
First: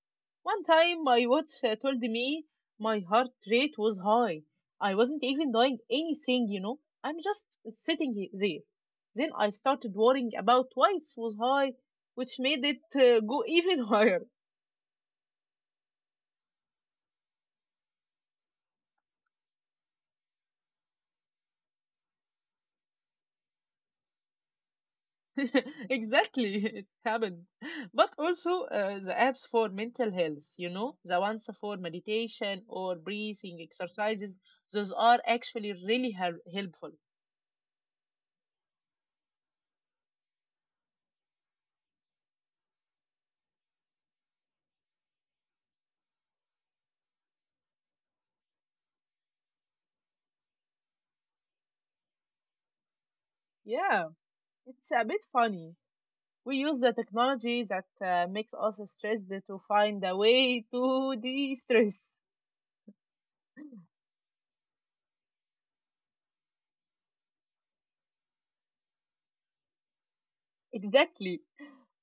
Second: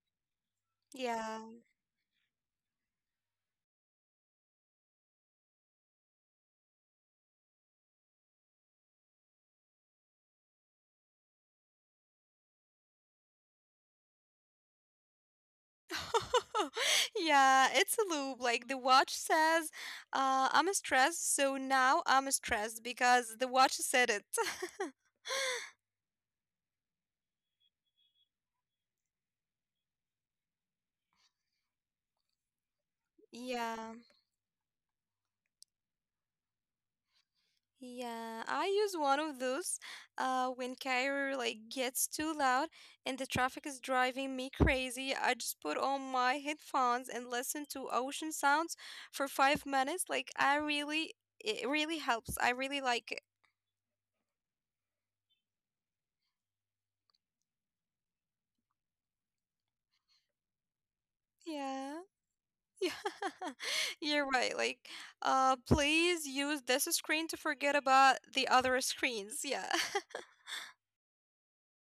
One time my Yeah. watch told me my heart rate was high. I wasn't even doing anything, you know. I'm just there. Then I started worrying about why it was high, which made it go even <laughs> higher. <laughs> Yeah, it's a loop. Like the watch says, I'm stressed, so now I'm stressed because the watch said it. <laughs> <laughs> Exactly, it happened. But also the apps for mental health, you know, the ones for meditation or breathing Yeah. exercises, those are actually really helpful. Yeah, I use one of those when Cairo like gets too loud and the traffic is driving me crazy. I just put on my headphones and listen to ocean sounds for 5 minutes. Like it really helps. I really like it. Yeah, it's a bit funny. We use the technology that makes us stressed to find a way to de-stress. <laughs> Yeah, <laughs> yeah, you're right. Like, please use this screen to forget about the other screens. Yeah. <laughs> Exactly.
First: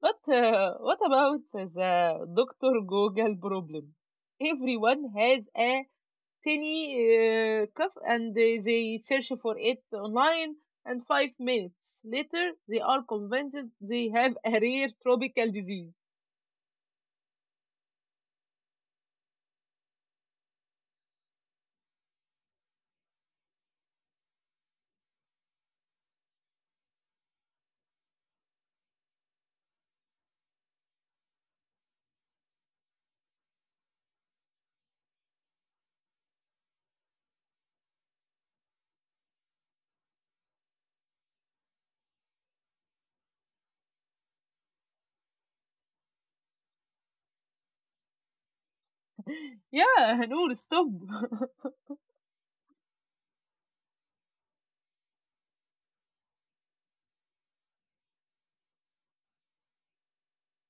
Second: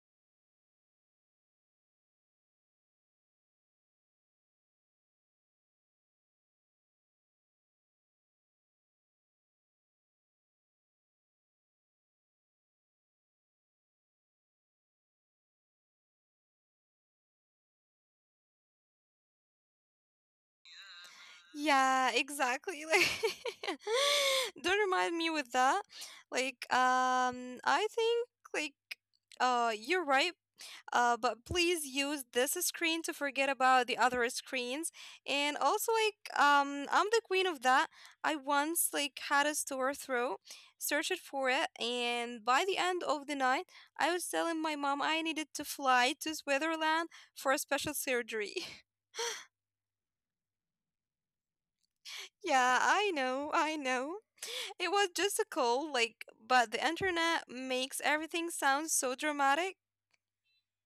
But what about the Dr. Google problem? Everyone has a tiny cough and they search for it online, and 5 minutes later, they are convinced they have a rare tropical disease. Yeah, exactly. Like, <laughs> don't remind me with that. Like, I think like, you're right. But please use this screen to forget about the other screens. And also, like, I'm the queen of that. I once like had a sore throat, searched for it, and by the end of the night, I was telling my mom I needed to fly to Switzerland for a special surgery. <laughs> <laughs> Yeah, Noor, stop. <laughs> Yeah, I know, I know. It was just a call, like, but the internet makes everything sound so dramatic.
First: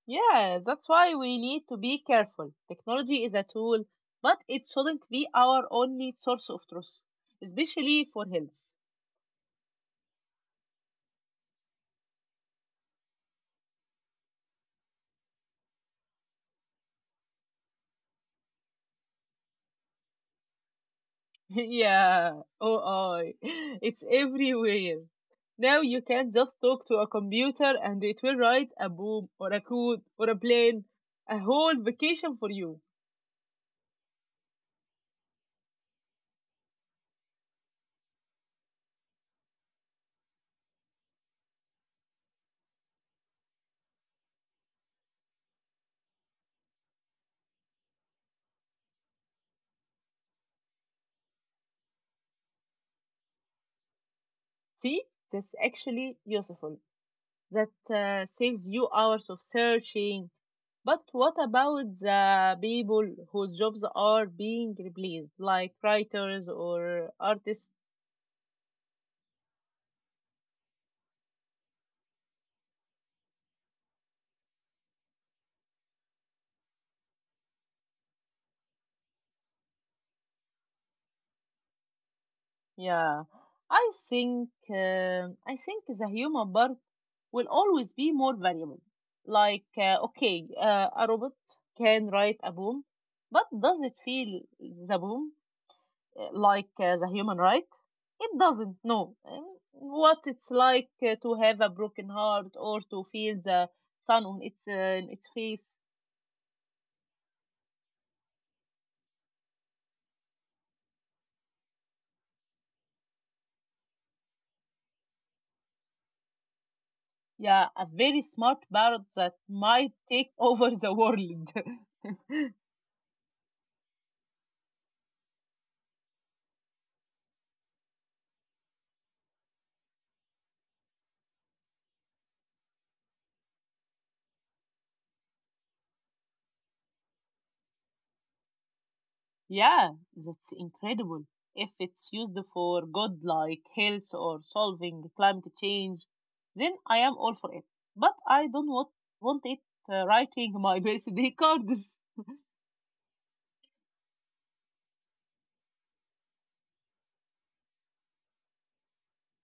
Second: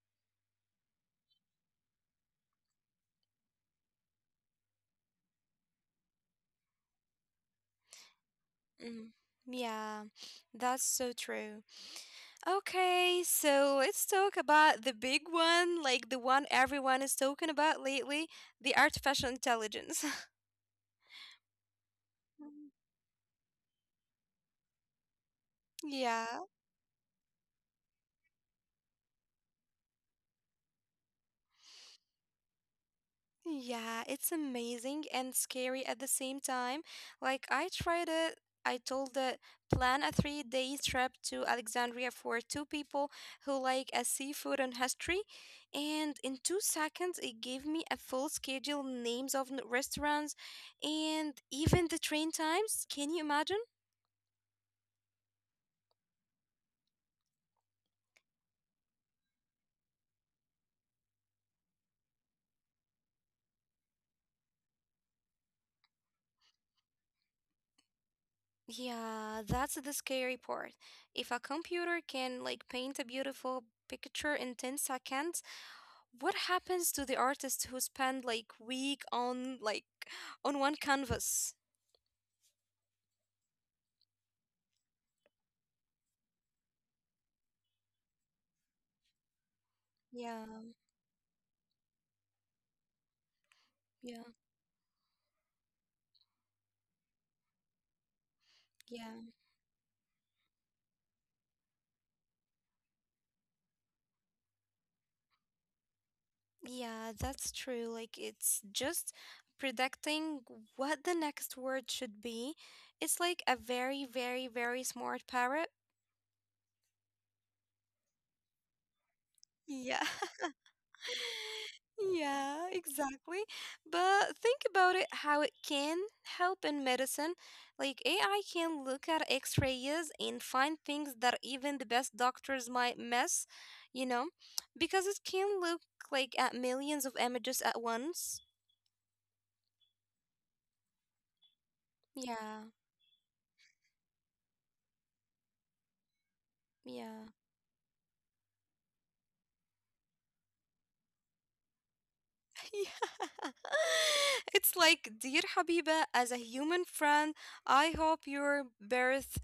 Yeah, that's why we need to be careful. Technology is a tool, but it shouldn't be our only source of truth, especially for health. Mm, yeah, that's so true. Okay, so let's talk about the big one, like the one everyone is talking about lately, the artificial intelligence. <laughs> <laughs> Yeah, Mm. oh, I. <laughs> It's everywhere. Now you can Yeah. just talk to a computer and it will write a boom or a code or a plane, a whole vacation for you. Yeah, it's amazing and scary at the same time. Like I tried it, I told it, plan a 3-day trip to Alexandria for two people who like a seafood and history, and in 2 seconds it gave me a full schedule, names of restaurants, and even the train times. Can you imagine? See, that's actually useful. That saves you hours of searching. But what about the people whose jobs are being replaced, like writers or artists? Yeah, that's the scary part. If a computer can like paint a beautiful picture in 10 seconds, what happens to the artists who spend like week on on one canvas? Yeah, I think the human part will always be more valuable. Like, okay, Yeah, a robot can write a poem, but does it yeah, feel the poem? Like, as a human, right? It doesn't know yeah. what it's like to have a broken heart or to feel the sun on its face. Yeah, that's true. Like it's just predicting what the next word should be. It's like a very, very, very smart parrot. Yeah, a very smart parrot that might Yeah. take <laughs> over the world. <laughs> Yeah, exactly. But think about it, how it can help in medicine. Like AI can look at x-rays and find things that even the best doctors might miss, you know, because it can look like at millions of images at once. Yeah, that's incredible. If it's used Yeah. for good, like health or solving climate change, then I am Yeah. <laughs> all for it. But I don't want it writing my <laughs> birthday cards. Yeah. <laughs> It's like, dear Habiba, as a human friend, I hope your birth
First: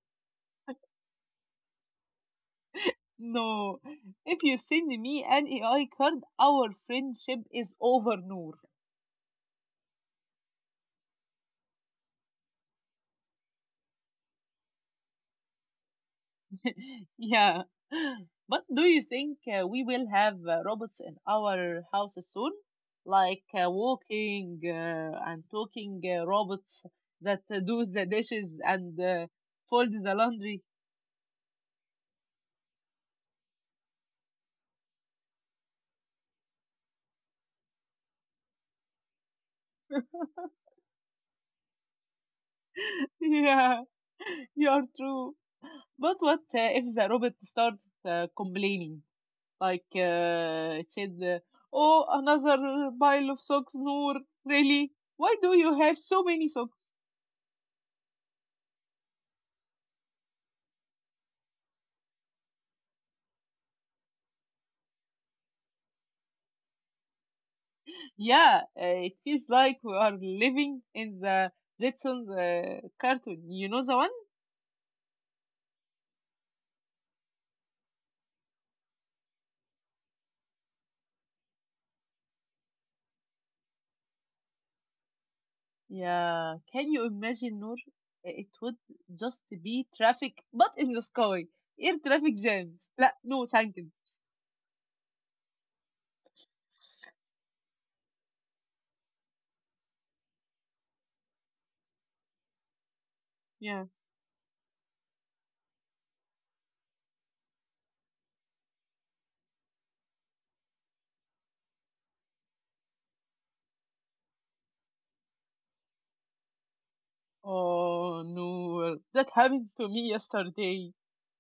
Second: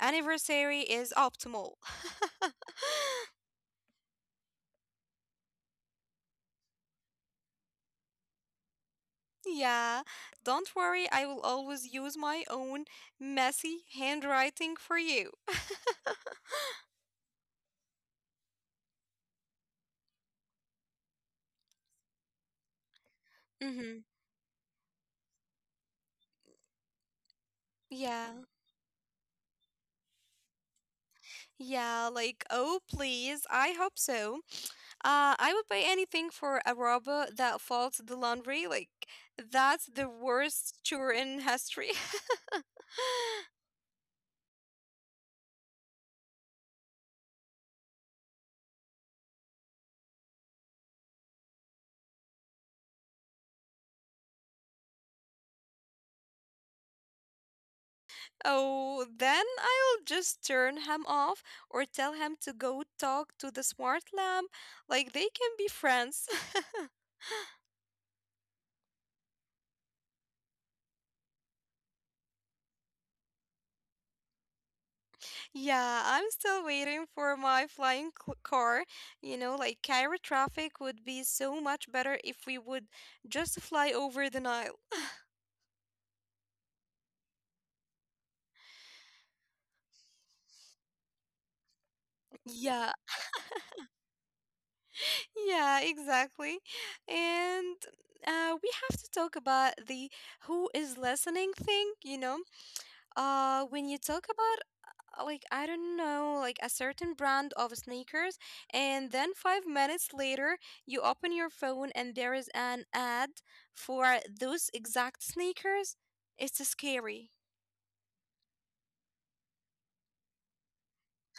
anniversary is optimal. <laughs> No, if you send me an AI card, our friendship is over, Noor. Yeah, don't worry, I will always use my own messy handwriting for you. <laughs> Yeah. But do you think we will have robots in our houses soon? Like Mm-hmm. walking and talking robots that do the Yeah, dishes and fold the laundry? yeah, like, oh, please, I hope so. I would pay anything for a robot that folds the laundry. Like, that's the worst chore in history. <laughs> <laughs> Yeah, you're true. But what if the robot starts complaining? Like it said, "Oh, another pile of socks, Noor. Really? Why do you have so many socks?" Oh, then I'll just turn him off or tell him to go talk to the smart lamp. Like, they can be friends. <laughs> Yeah, it feels like we are living in the Jetsons cartoon. You know the one? Yeah, I'm still waiting for my flying c car. You know, like Cairo traffic would be so much better if we would just fly over the Nile. Yeah. Can you imagine, Noor? It would just be traffic, but in the sky. Air traffic jams. Yeah, لا, no, thank you. yeah, exactly. And we have to talk about the who is listening thing, you know. Yeah. When you talk about like I don't know, like a certain brand of sneakers, and then 5 minutes later you open your phone and there is an ad for those exact sneakers. It's scary. Oh no, that happened to me yesterday.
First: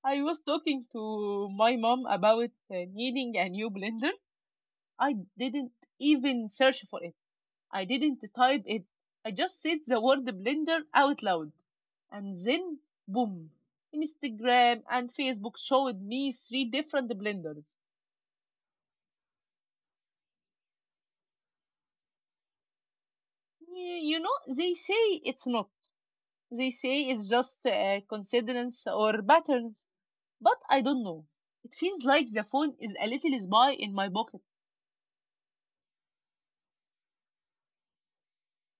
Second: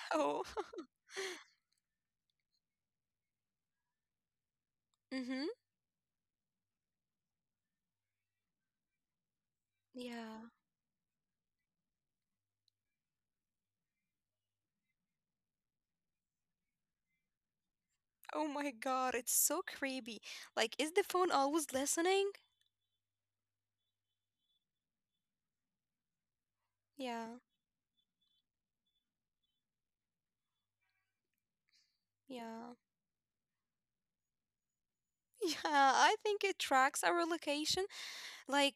I was Oh. talking to my mom about needing a new blender. <laughs> I Mhm. didn't even search for it. I didn't type it. I just said the word Yeah. blender out loud. And then, boom, Instagram and Facebook showed me three different blenders. Oh my God, it's so creepy. Like, is the phone always listening? You know, they say it's not. They say Yeah. it's just coincidence or patterns. But I don't know. It feels like the Yeah. phone <laughs> is a little spy in my pocket. Yeah, I think it tracks our location, like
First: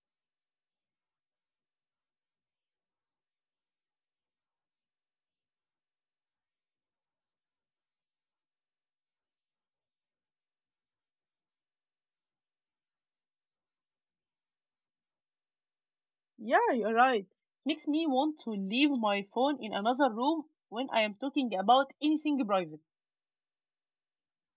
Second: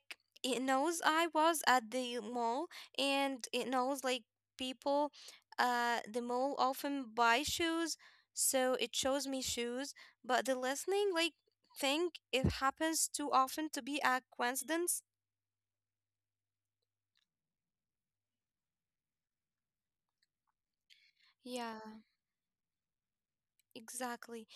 it knows I was at the mall, and it knows like people the mall often buy shoes, so it shows me shoes. But the listening like thing, it happens too often to be a coincidence. Yeah, you're right. Makes me want to leave my phone in another room when I am talking Yeah. about anything private. Exactly.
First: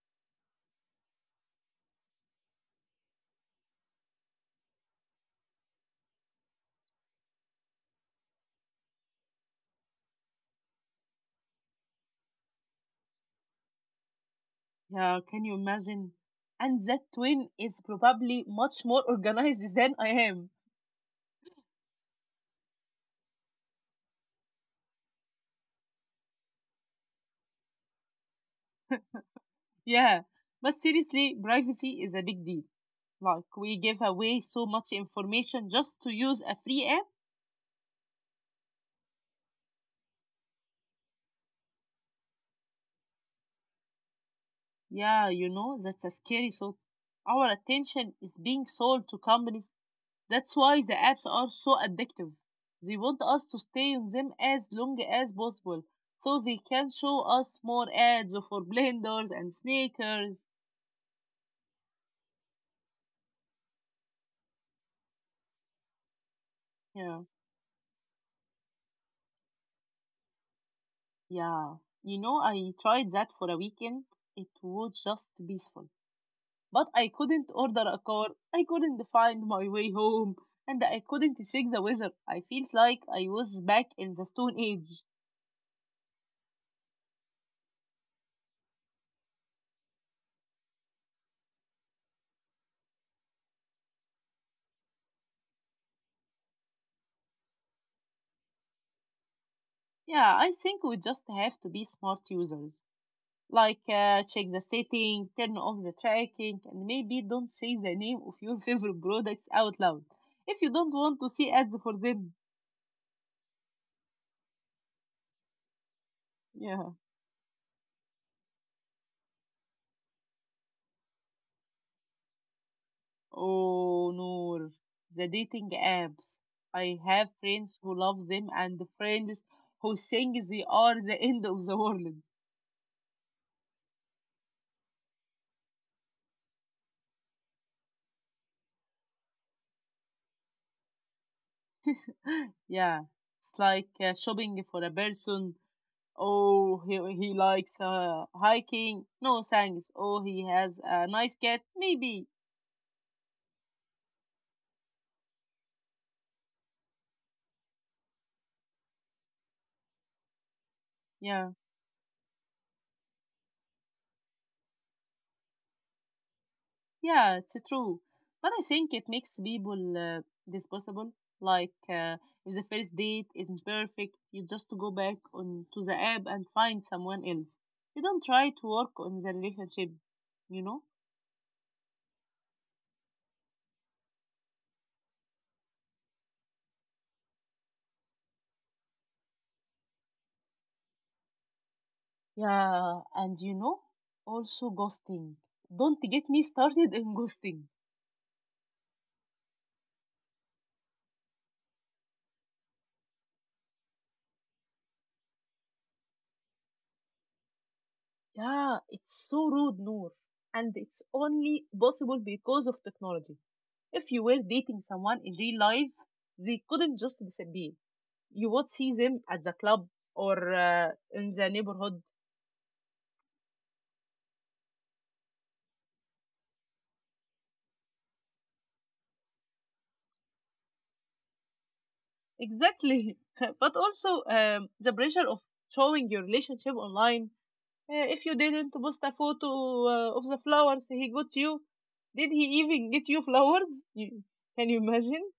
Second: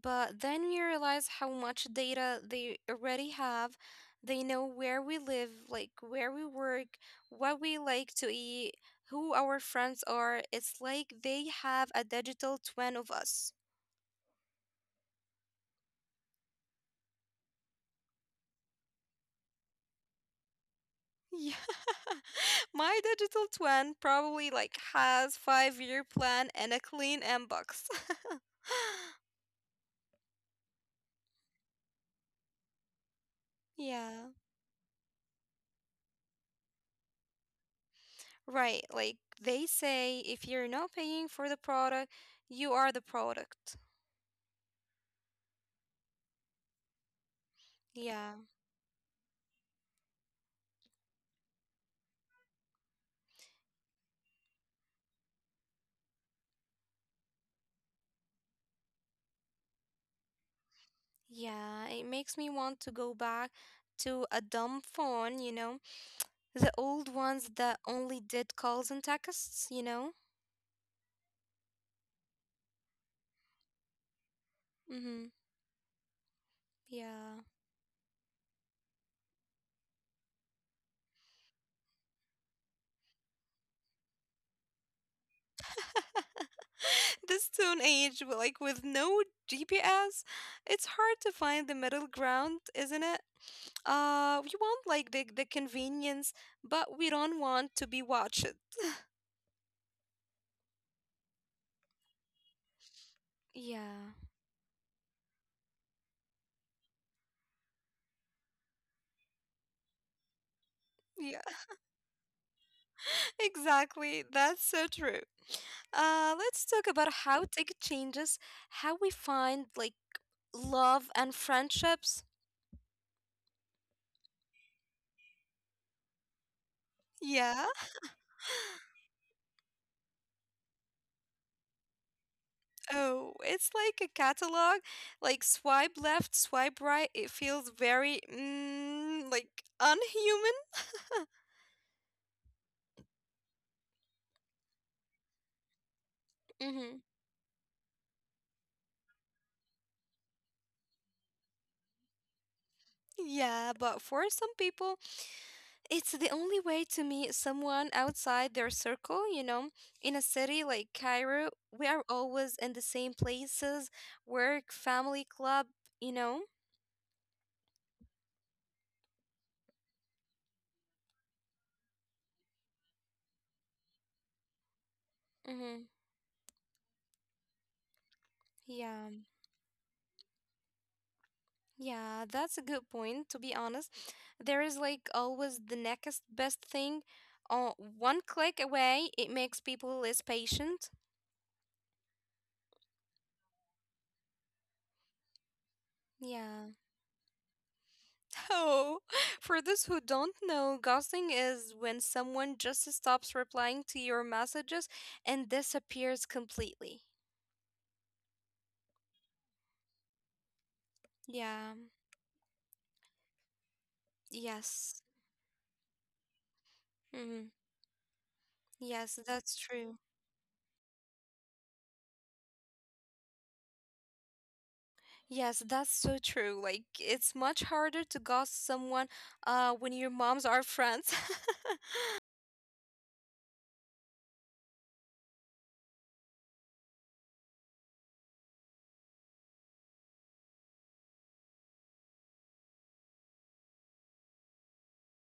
But then we realize how much data they already have. They know where we live, like where we work, what we like to eat, who our friends are. It's like they have a digital twin of us. Yeah, can you imagine? And that twin is probably much more organized <laughs> than I am. Yeah. <laughs> My digital twin probably like has five-year plan and a clean inbox. <laughs> Yeah, but seriously, privacy is a big deal. Like, we give Yeah. away so much information just to use a free app. Right. Like they say, if you're not paying for the product, you are the product. Yeah, you know, that's a scary thought. Our attention is Yeah, being sold to companies. That's why the apps are so addictive. They want us to stay on them as long as possible so they can show us more ads for blenders and sneakers. yeah, it makes me want to go back to a dumb phone, you know, the old Yeah, ones that only did calls and texts, you know? yeah. You know, I tried that for a weekend. It was Mm-hmm. just peaceful. But I Yeah. couldn't order a car, I couldn't find my way home, and I couldn't check the weather. I felt like I was back in the Stone Age. <laughs> This stone age, like with no GPS, it's hard to find the middle ground, isn't it? We want like the convenience, but we don't want to be watched. Yeah, I think we just have to be smart users. Like, Yeah. Check the setting, turn off the tracking, and maybe don't say the name of your <laughs> favorite products out loud if you don't want to see ads for them. Exactly. That's so true. Let's talk Yeah. about how tech changes how we find like love and friendships. Oh, Noor, the dating apps. I have Yeah. friends who love them and friends who think they are the <laughs> end of the world. Oh, it's like a catalog. Like swipe left, swipe right. It feels very like unhuman. <gasps> <laughs> Yeah, it's like shopping for a person. Oh, Mm-hmm. He likes hiking. No thanks. Oh, he has a nice cat. Maybe. Yeah, but for some people, it's the only way to meet someone outside their circle, you know. In a city like Cairo, Yeah. we are always in the same places, work, family, club, you know. Yeah, it's true. But I think it makes people disposable. Like, if the first date isn't perfect, you just go back on to Hmm. the app and find someone else. You don't try to work Yeah, on the relationship, you know? yeah, that's a good point, to be honest. There is like always the next best thing uh, one click away, it makes people less patient. Yeah, and you know, also ghosting. Don't get me Yeah. started <laughs> in ghosting. Oh, <laughs> for those who don't know, ghosting is when someone just stops replying to your messages and disappears completely. Yeah, it's so rude, Noor. And it's only Yeah, possible because of technology. If you were dating yes. someone in real life, they couldn't just Mm, disappear, you would see yes, them at the that's club true. or in the neighborhood. Yes, that's so true. Like, it's much harder to ghost someone when your moms are friends. <laughs> Exactly. <laughs> But also the pressure of showing your relationship online. If you didn't post a photo of the flowers he got you, did he even get you flowers? You, can you imagine?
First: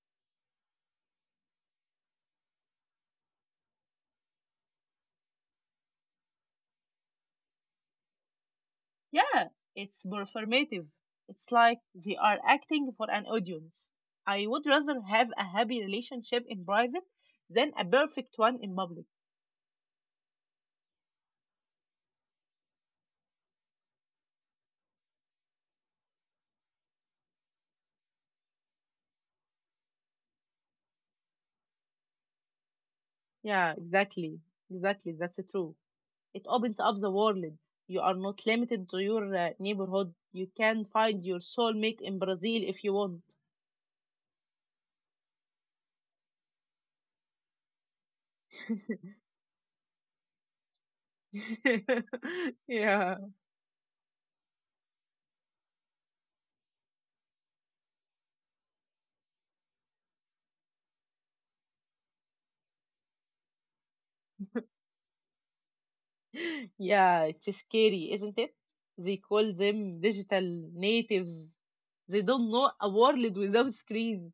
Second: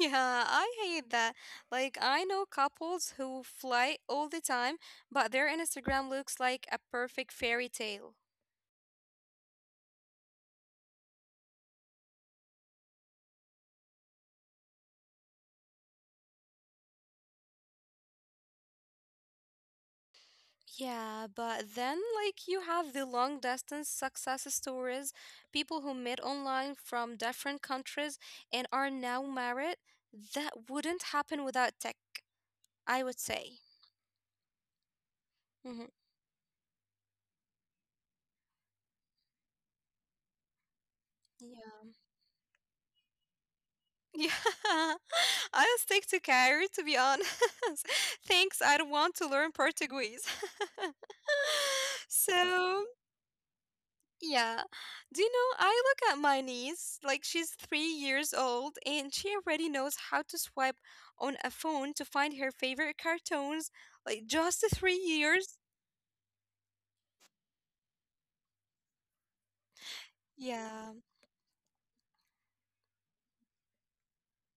Yeah, I hate that. Like, I know couples who fly all the time, but their Instagram looks like a perfect fairy tale. Yeah, it's performative. It's like they are acting for an audience. I would rather have a happy relationship in private than a perfect one in public. Yeah, but then like you have the long distance success stories, people who met online from different countries and are now married. That wouldn't happen without tech, I would say. Yeah, exactly. Exactly. That's Hmm. true. It opens up the world. You are not limited to your neighborhood. You can find your Yeah. soulmate in Brazil if you want. Yeah. <laughs> I'll stick to Cairo to be honest. <laughs> Thanks, I don't want to learn Portuguese. <laughs> <laughs> So, yeah. yeah. Do you know, I look at my niece, like she's 3 years old and she already knows how to swipe on a phone to find her favorite cartoons, like just 3 years. Yeah, it's scary, isn't it? They call them digital Yeah. natives. They don't know a world without screens.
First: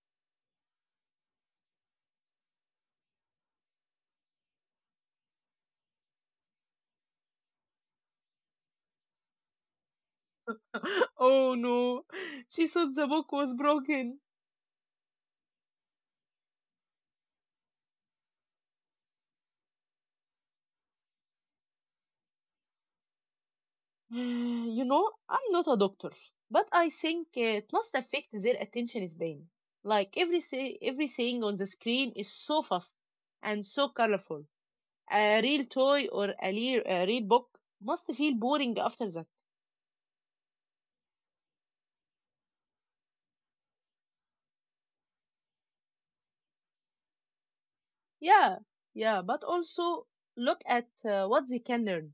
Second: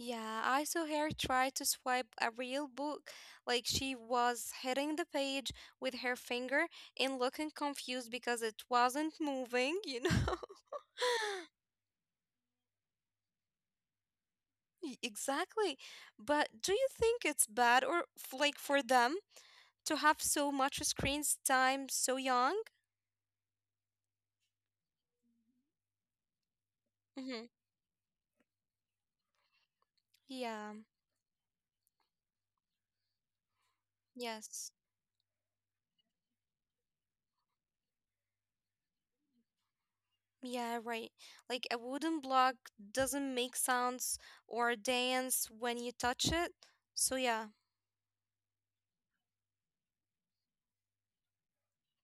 Yeah, I saw her try to swipe a real book, like she was hitting the page with her finger and looking confused because it wasn't moving. <laughs> <laughs> Oh no, she thought the book was broken. Exactly. But do you think it's bad or like for them to have so much screens time so young? <sighs> You know, I'm not a doctor, but I think Hmm. it must affect their attention span. Like Yeah, everything on the screen is so fast and so colorful. yes. A real toy or a, a real book must feel boring after that. Yeah, right. Like a wooden block doesn't make sounds or dance when you touch it. So, yeah. Yeah, yeah, but also look at what they can learn.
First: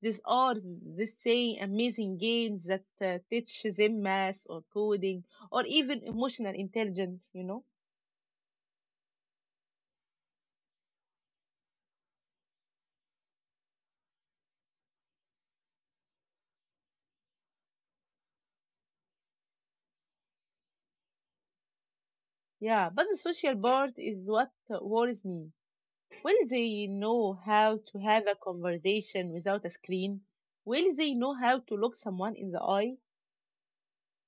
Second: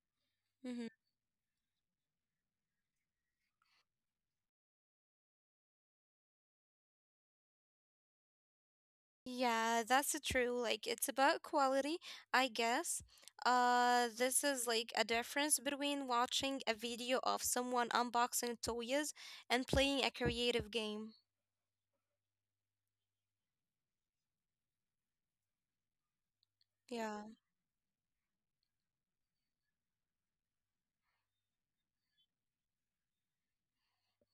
These are Hmm. the same amazing games that teach them math or coding or even emotional intelligence, you know? Yeah, that's true. Like it's about quality, I guess. This is like a difference between watching a video of someone unboxing toys and playing a creative game. Yeah, but the social part is what worries me. Will they Yeah. know how to have a conversation without a screen? Will they know how to look someone in the eye?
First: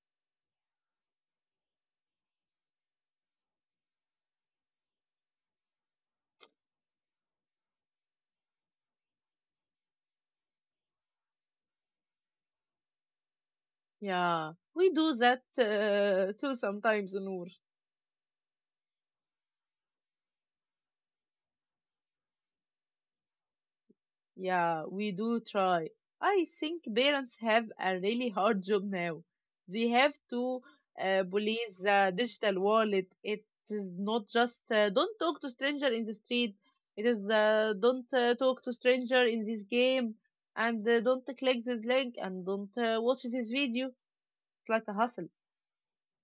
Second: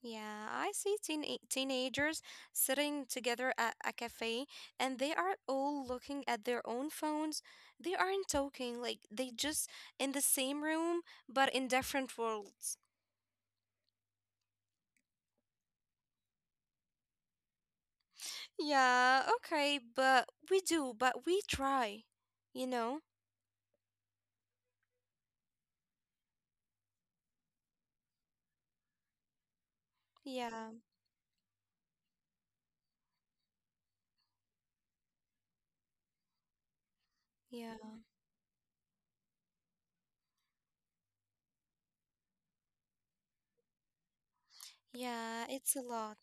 Yeah, I see teenagers sitting together at a cafe and they are all looking at their own phones. They aren't talking, like they just in the same room but in different worlds. Yeah, we do that too sometimes, Noor. Yeah, okay, but we do, but we try, you know? Yeah, we do try. I think parents have a really hard job now. They have to Yeah, police the digital wallet. It is not just don't talk to stranger in the street. It is yeah. don't talk to stranger in this game, and don't click this link, and don't watch this video. It's like a hustle. Yeah, it's a lot.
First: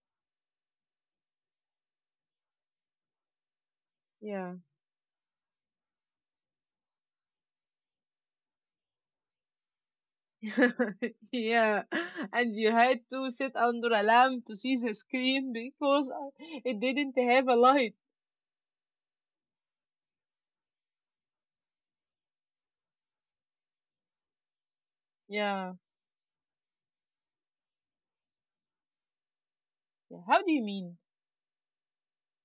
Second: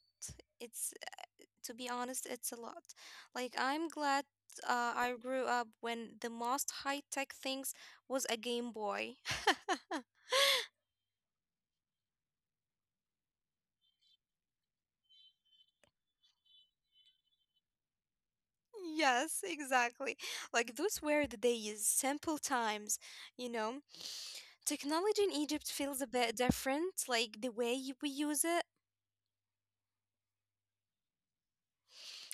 It's, to be honest, it's a lot. Like, I'm glad Yeah. I grew up when the most high-tech things was a Game Boy. <laughs> <laughs> Yeah, and you had to sit under a lamp to see the screen because it didn't have a light. Yes, exactly. Like, those were the days, simple times, you know. Technology in Egypt Yeah. feels a bit different, like the way we use it. Yeah, how do you mean?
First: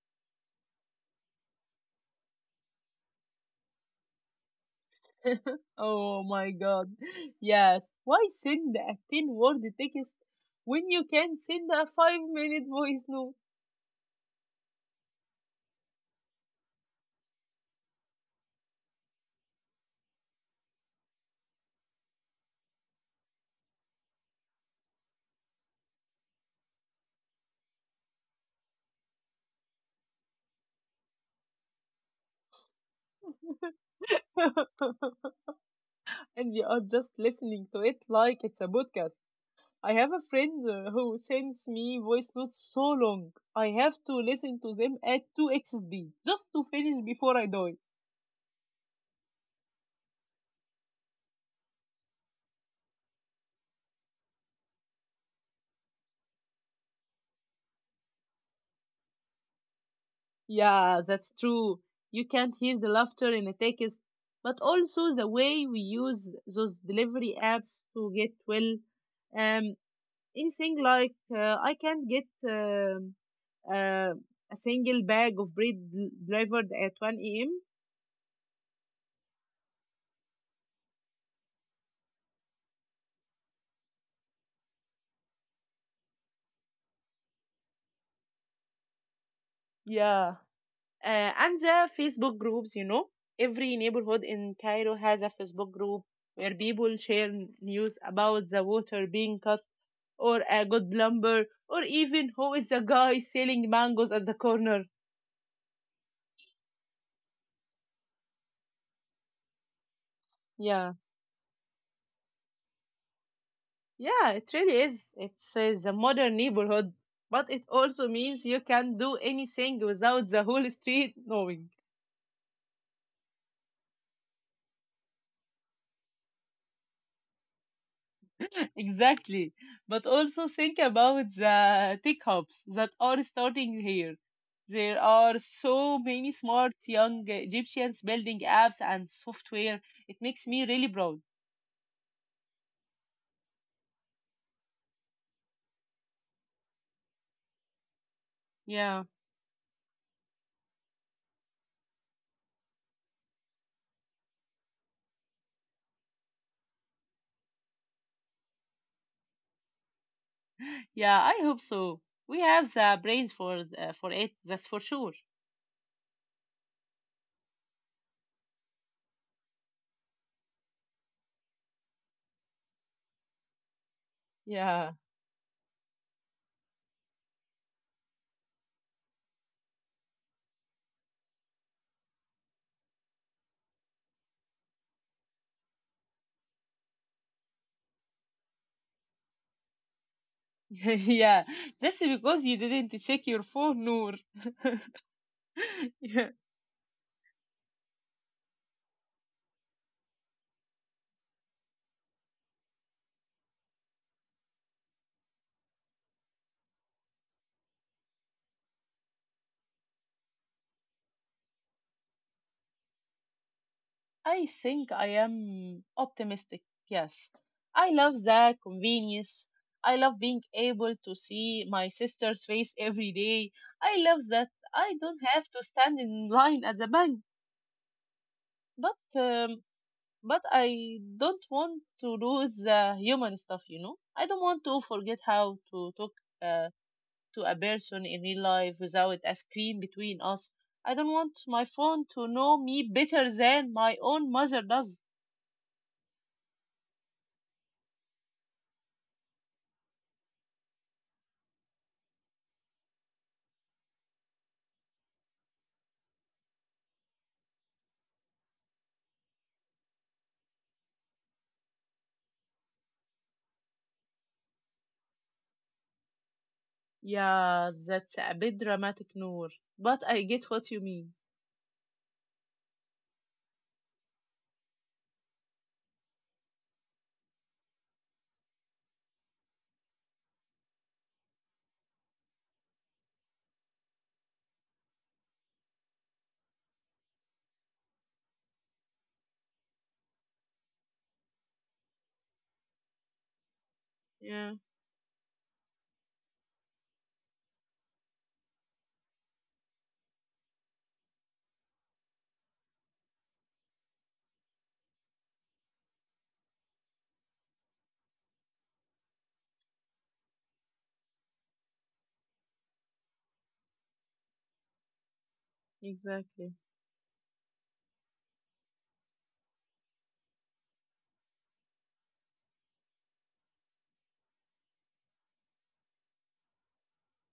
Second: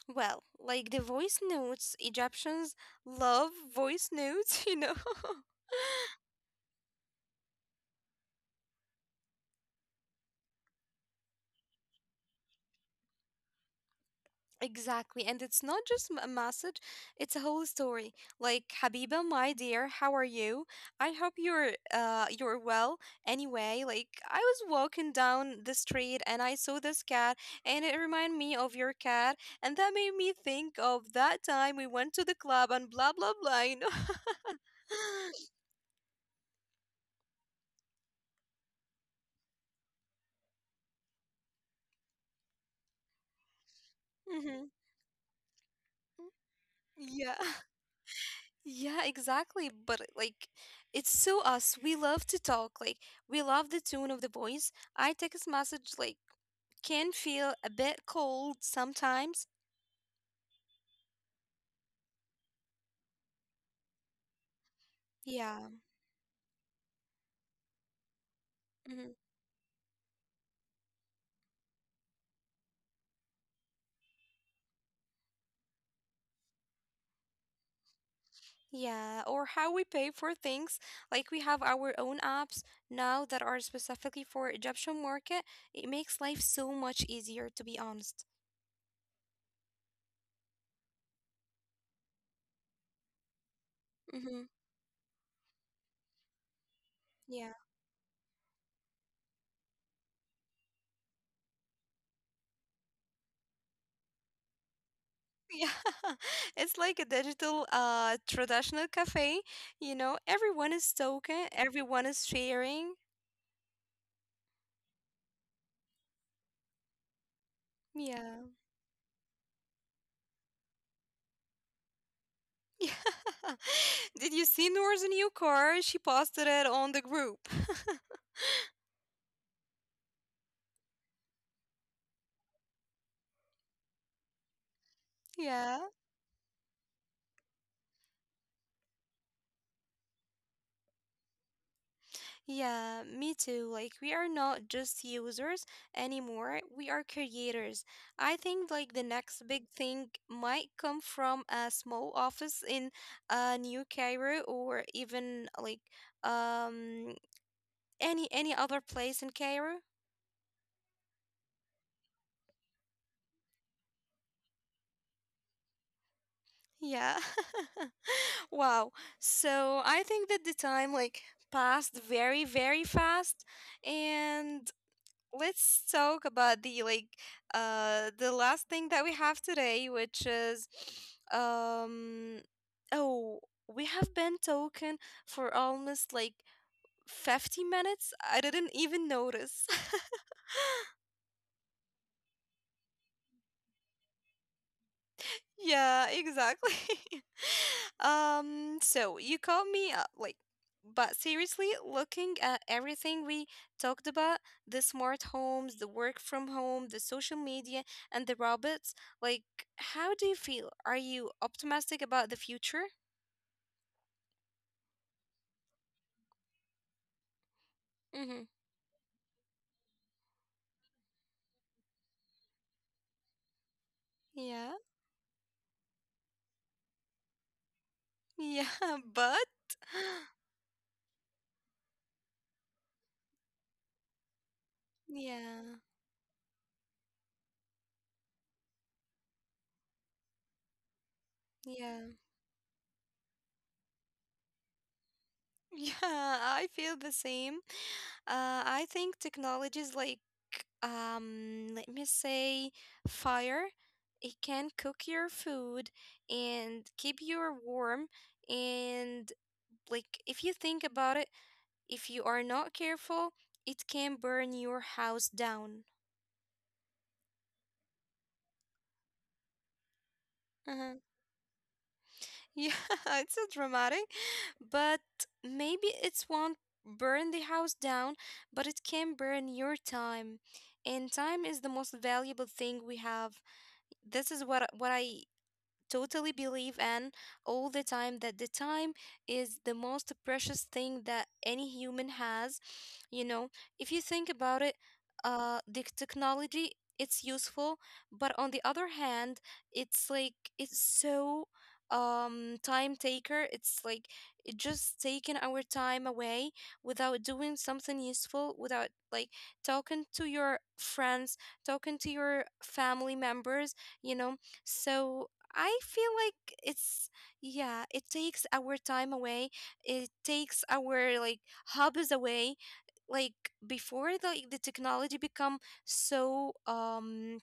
Well, like the voice notes, Egyptians love voice notes, <laughs> . <laughs> Oh my god. Yes. Why send a 10 word text when you can send a 5-minute voice note? Exactly. And it's not just a message, it's a whole story. Like, Habiba, my dear, how are you? I hope you're well. Anyway, like I was walking down the street and I saw this cat and it reminded me of your cat and that made me think of that time we went to the club and blah blah blah. <laughs> <laughs> And you are just listening to it like it's a podcast. I have a friend who sends me voice notes so long. I have to Hmm. listen to them at 2 x speed just to finish Yeah. before I die. Yeah, exactly. But like it's so us. We love to talk. Like we love the tone of the voice. I text message like can feel a bit cold sometimes. Yeah, that's true. You can hear the laughter in the text, but also the Yeah. way we use those delivery apps to get well. Mhm. Um, anything like I can't get uh, a single bag of bread delivered at 1 a.m. Yeah, or how we pay for things. Like we have our own apps now that are specifically for Egyptian market. It makes life so much easier, to be honest. Yeah, and the Facebook groups, you know, every neighborhood Mm-hmm. in Cairo has a Facebook group where people share Yeah. <laughs> news about the water being cut or a good lumber, or even who is the guy selling mangoes at the corner. Yeah. It's like a digital traditional cafe, everyone is Yeah, talking, everyone is sharing. yeah, it really is. It's the modern neighborhood, but it also Yeah. means <laughs> you can do anything without the whole street knowing. Yeah. Did you see Noor's new car? She posted it on the group. <laughs> Exactly. But also think about the tech hubs that are starting here. There <laughs> are Yeah. so many smart young Egyptians building apps and software. It makes me really proud. Yeah, me too. Like, we are not just users anymore. We are creators. I think, like, the Yeah. next big thing might come from a small office in New Cairo or even, like, um, any other place in Cairo. Yeah, I hope so. We have the brains for it, that's for sure. Yeah. <laughs> Wow. So I think that the time, like, passed very, very fast. And Yeah. let's talk about the like the last thing that we have today which is um oh we have been talking for almost like 50 minutes. I didn't even notice. <laughs> <laughs> Yeah, that's because you didn't check your phone, Noor. <laughs> Yeah, Yeah. exactly. <laughs> So you caught me up, like, but seriously, looking at everything we talked about, the smart homes, the work from home, the social media, and the robots, like, how do you feel? Are you optimistic about the future? I think I am optimistic. Yes. I love Mm-hmm. the convenience. I love being able to see my sister's face every day. I love that Yeah, I don't have to stand in line at the bank. yeah, <laughs> But but um, <gasps> but I don't want to lose the human stuff, you know. I don't want to forget how yeah, to talk uh, to a person in real life without a screen between us. I don't want my yeah. phone <laughs> to know me better than my own mother does. Yeah, I feel the same. I think technologies like, let me say fire, it can cook your food and keep you warm. And like if you think about it, if you are not careful, it can burn your house down. Yeah, that's a bit dramatic, Noor. But I get what you Uh-huh. mean. Yeah, <laughs> it's so dramatic, but maybe it won't burn the house down, but it can burn your time. And time is the most valuable thing we have. This is what I totally believe, and all the time that the time is the most precious thing that any human has. You know, if you think about Yeah, it, the technology, it's useful, but on the other hand, it's like it's so time taker. It's like it just taking our time away without doing something useful, without like talking to your friends, talking to your family members, you know. So I feel like exactly. it's, yeah, it takes our time away. It takes our like hobbies away. Like before the technology become so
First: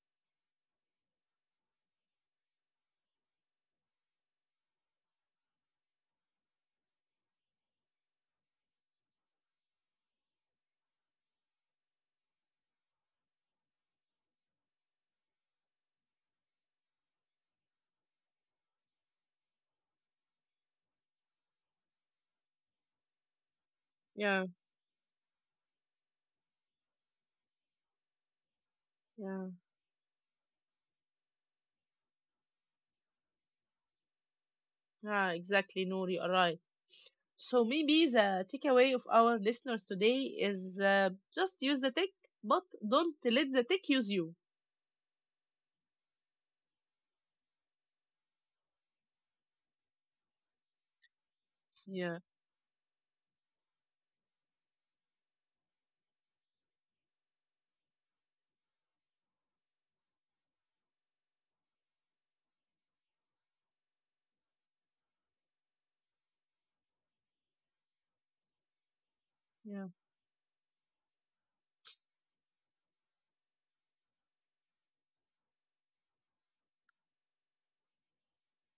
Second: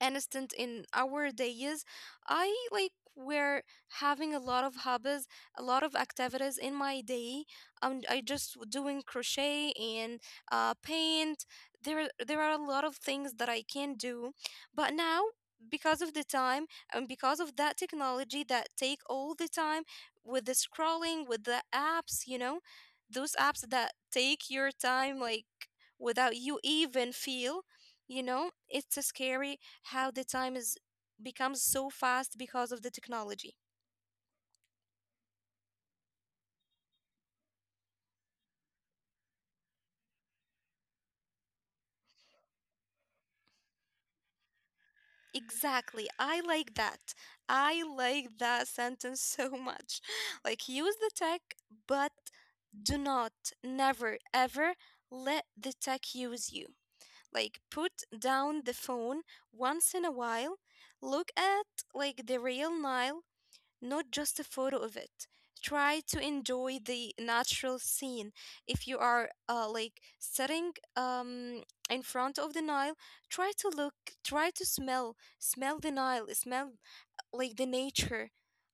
instant in our days, I like were having a lot of hobbies, a lot of activities in my day. I just doing crochet and paint. There there are a lot of things that I can do, but now because of the time and because of that technology that take all the time, with the scrolling, with the apps, you know, those apps that Yeah, take your time like without you even feel, you know. It's a yeah, scary how the time is becomes so fast because of the technology. yeah, exactly, Noor. You are right. So maybe the takeaway of our listeners today is just use the tech, but don't let the tech use you. Exactly. I like that. I like that sentence so much. <laughs> Like use the tech, but Yeah, do not, never ever let the tech use you. Like put down the phone once in a while, look at like the real Nile, not just a photo of it. Try to enjoy the natural scene. If you are yeah, like sitting, in front of the Nile, try to look, try to smell, smell the Nile, smell like the nature.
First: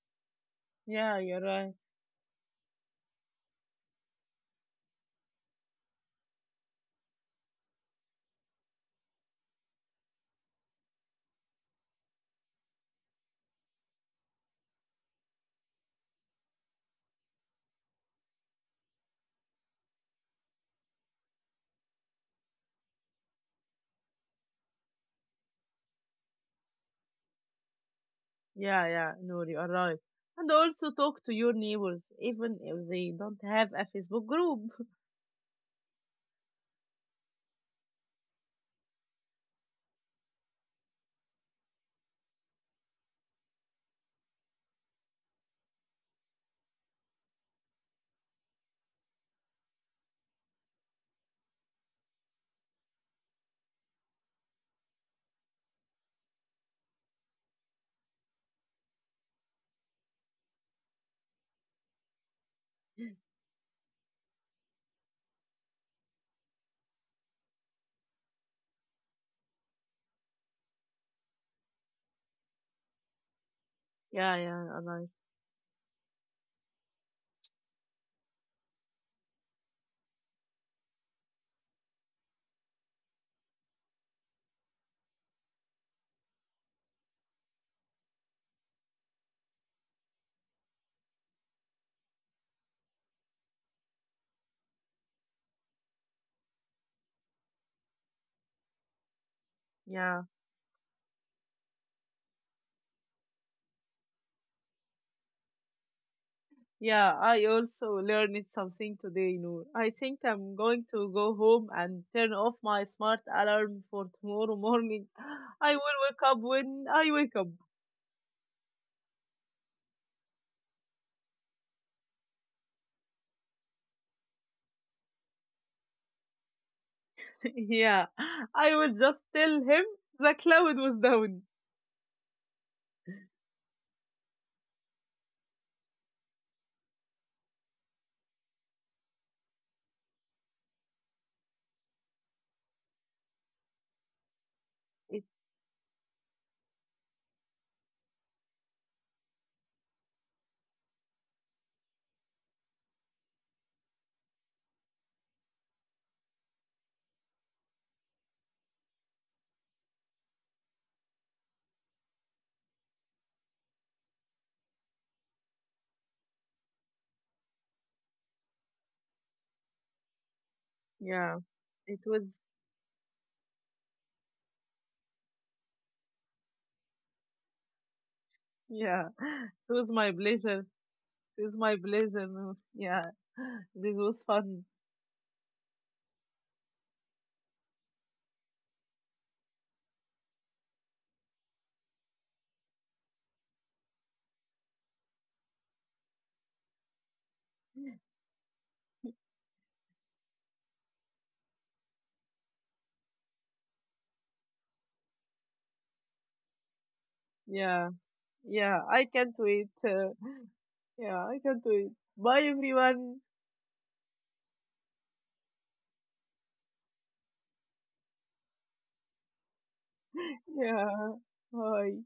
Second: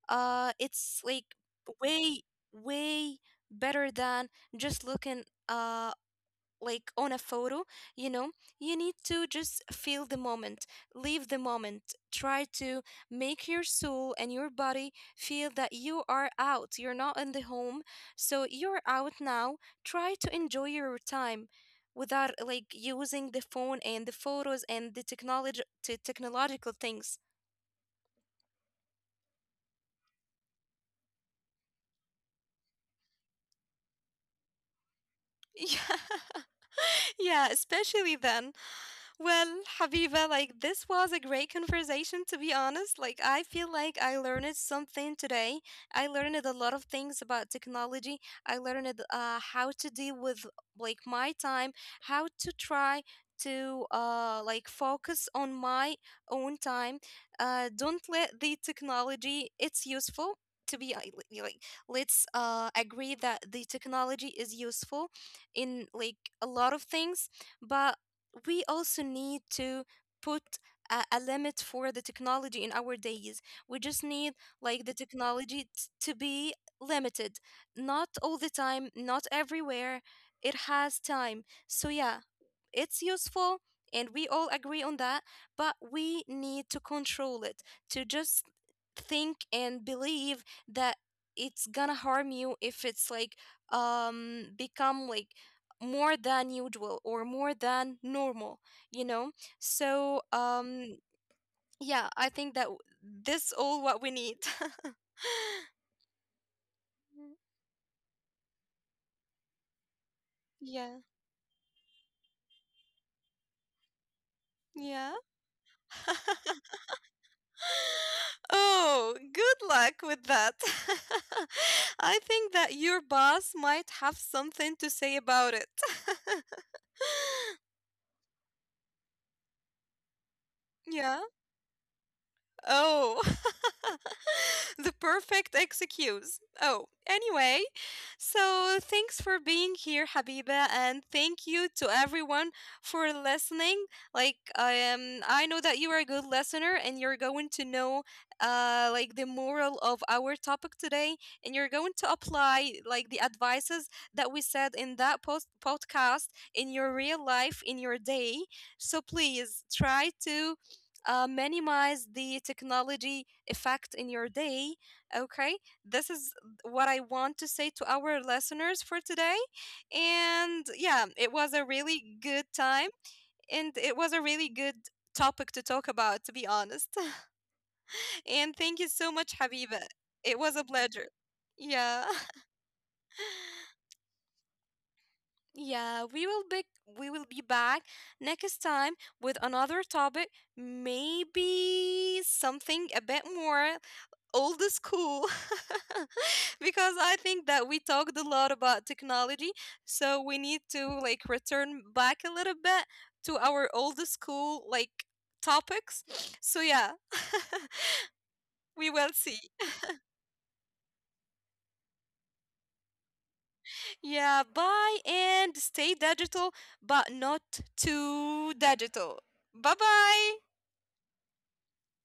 It's yeah. like You're right. way, way better than just looking like on a photo. You know, you need to just feel the moment, live the moment, try to make your soul and your body feel that you are out, you're not in the home. So you're out now, try to enjoy your time without like using the phone and the photos and the technology technological things. Yeah, yeah. No, you are right. And also talk to your neighbors, even if they don't have a Facebook group. <laughs> <laughs> Yeah, yeah, especially then. Well, Habiba, like this was a great conversation, to be honest. Like I feel like I learned something today. I learned a lot of things about technology. I learned how to deal with like my time, how to try to like focus on my own time. Uh, don't let the technology, it's useful to be like, let's agree that the technology is useful in like a lot of things, but we also need to put a limit for the technology in our days. We just Yeah, need yeah, you're like the right. technology to be limited, not all the time, not everywhere. It has time. So, yeah, it's useful and we all agree on that, but we need to control it, to just think and believe that it's gonna harm you if it's like become like more than usual or more than normal, you know. Yeah, So yeah, I think that this all what we need. yeah. I <laughs> also learned something today, Noor. I think I'm going Yeah, to go home and turn off my smart alarm for tomorrow morning. yeah. <gasps> <laughs> I will wake up <laughs> when I wake up. Oh, good luck with that. <laughs> I think that your boss might have something to say about it. <laughs> Yeah, I would just tell him the cloud was Yeah. down. Oh, <laughs> the perfect excuse. Oh, anyway, so thanks for being here, Habiba, and thank you to everyone for listening. Like, It, I know that you are a good listener, and you're going to know, like the moral of our topic today, and you're going to apply like the advices that we said in that post podcast in your real life, in your day. So please try to minimize the technology effect in your day. Okay, this is what I want to say to our listeners for today. And yeah, it yeah, was a it really was, good time, and it was a really good topic to talk about, to be honest. <laughs> And thank you yeah, so much, it Habiba. was my It was a pleasure. pleasure. It was my Yeah. pleasure. <laughs> No, yeah, this was fun. Yeah, we will be back next time with another topic, maybe something a bit more old school. <laughs> Because I think that we talked a lot about technology, so we need to like return back a little bit to our old school like topics. So yeah, Yeah, <laughs> yeah, we I will can't see. wait. Yeah, I can't wait. Bye, everyone. Yeah, bye and stay digital, but not too digital. Bye bye. <laughs> Yeah, bye.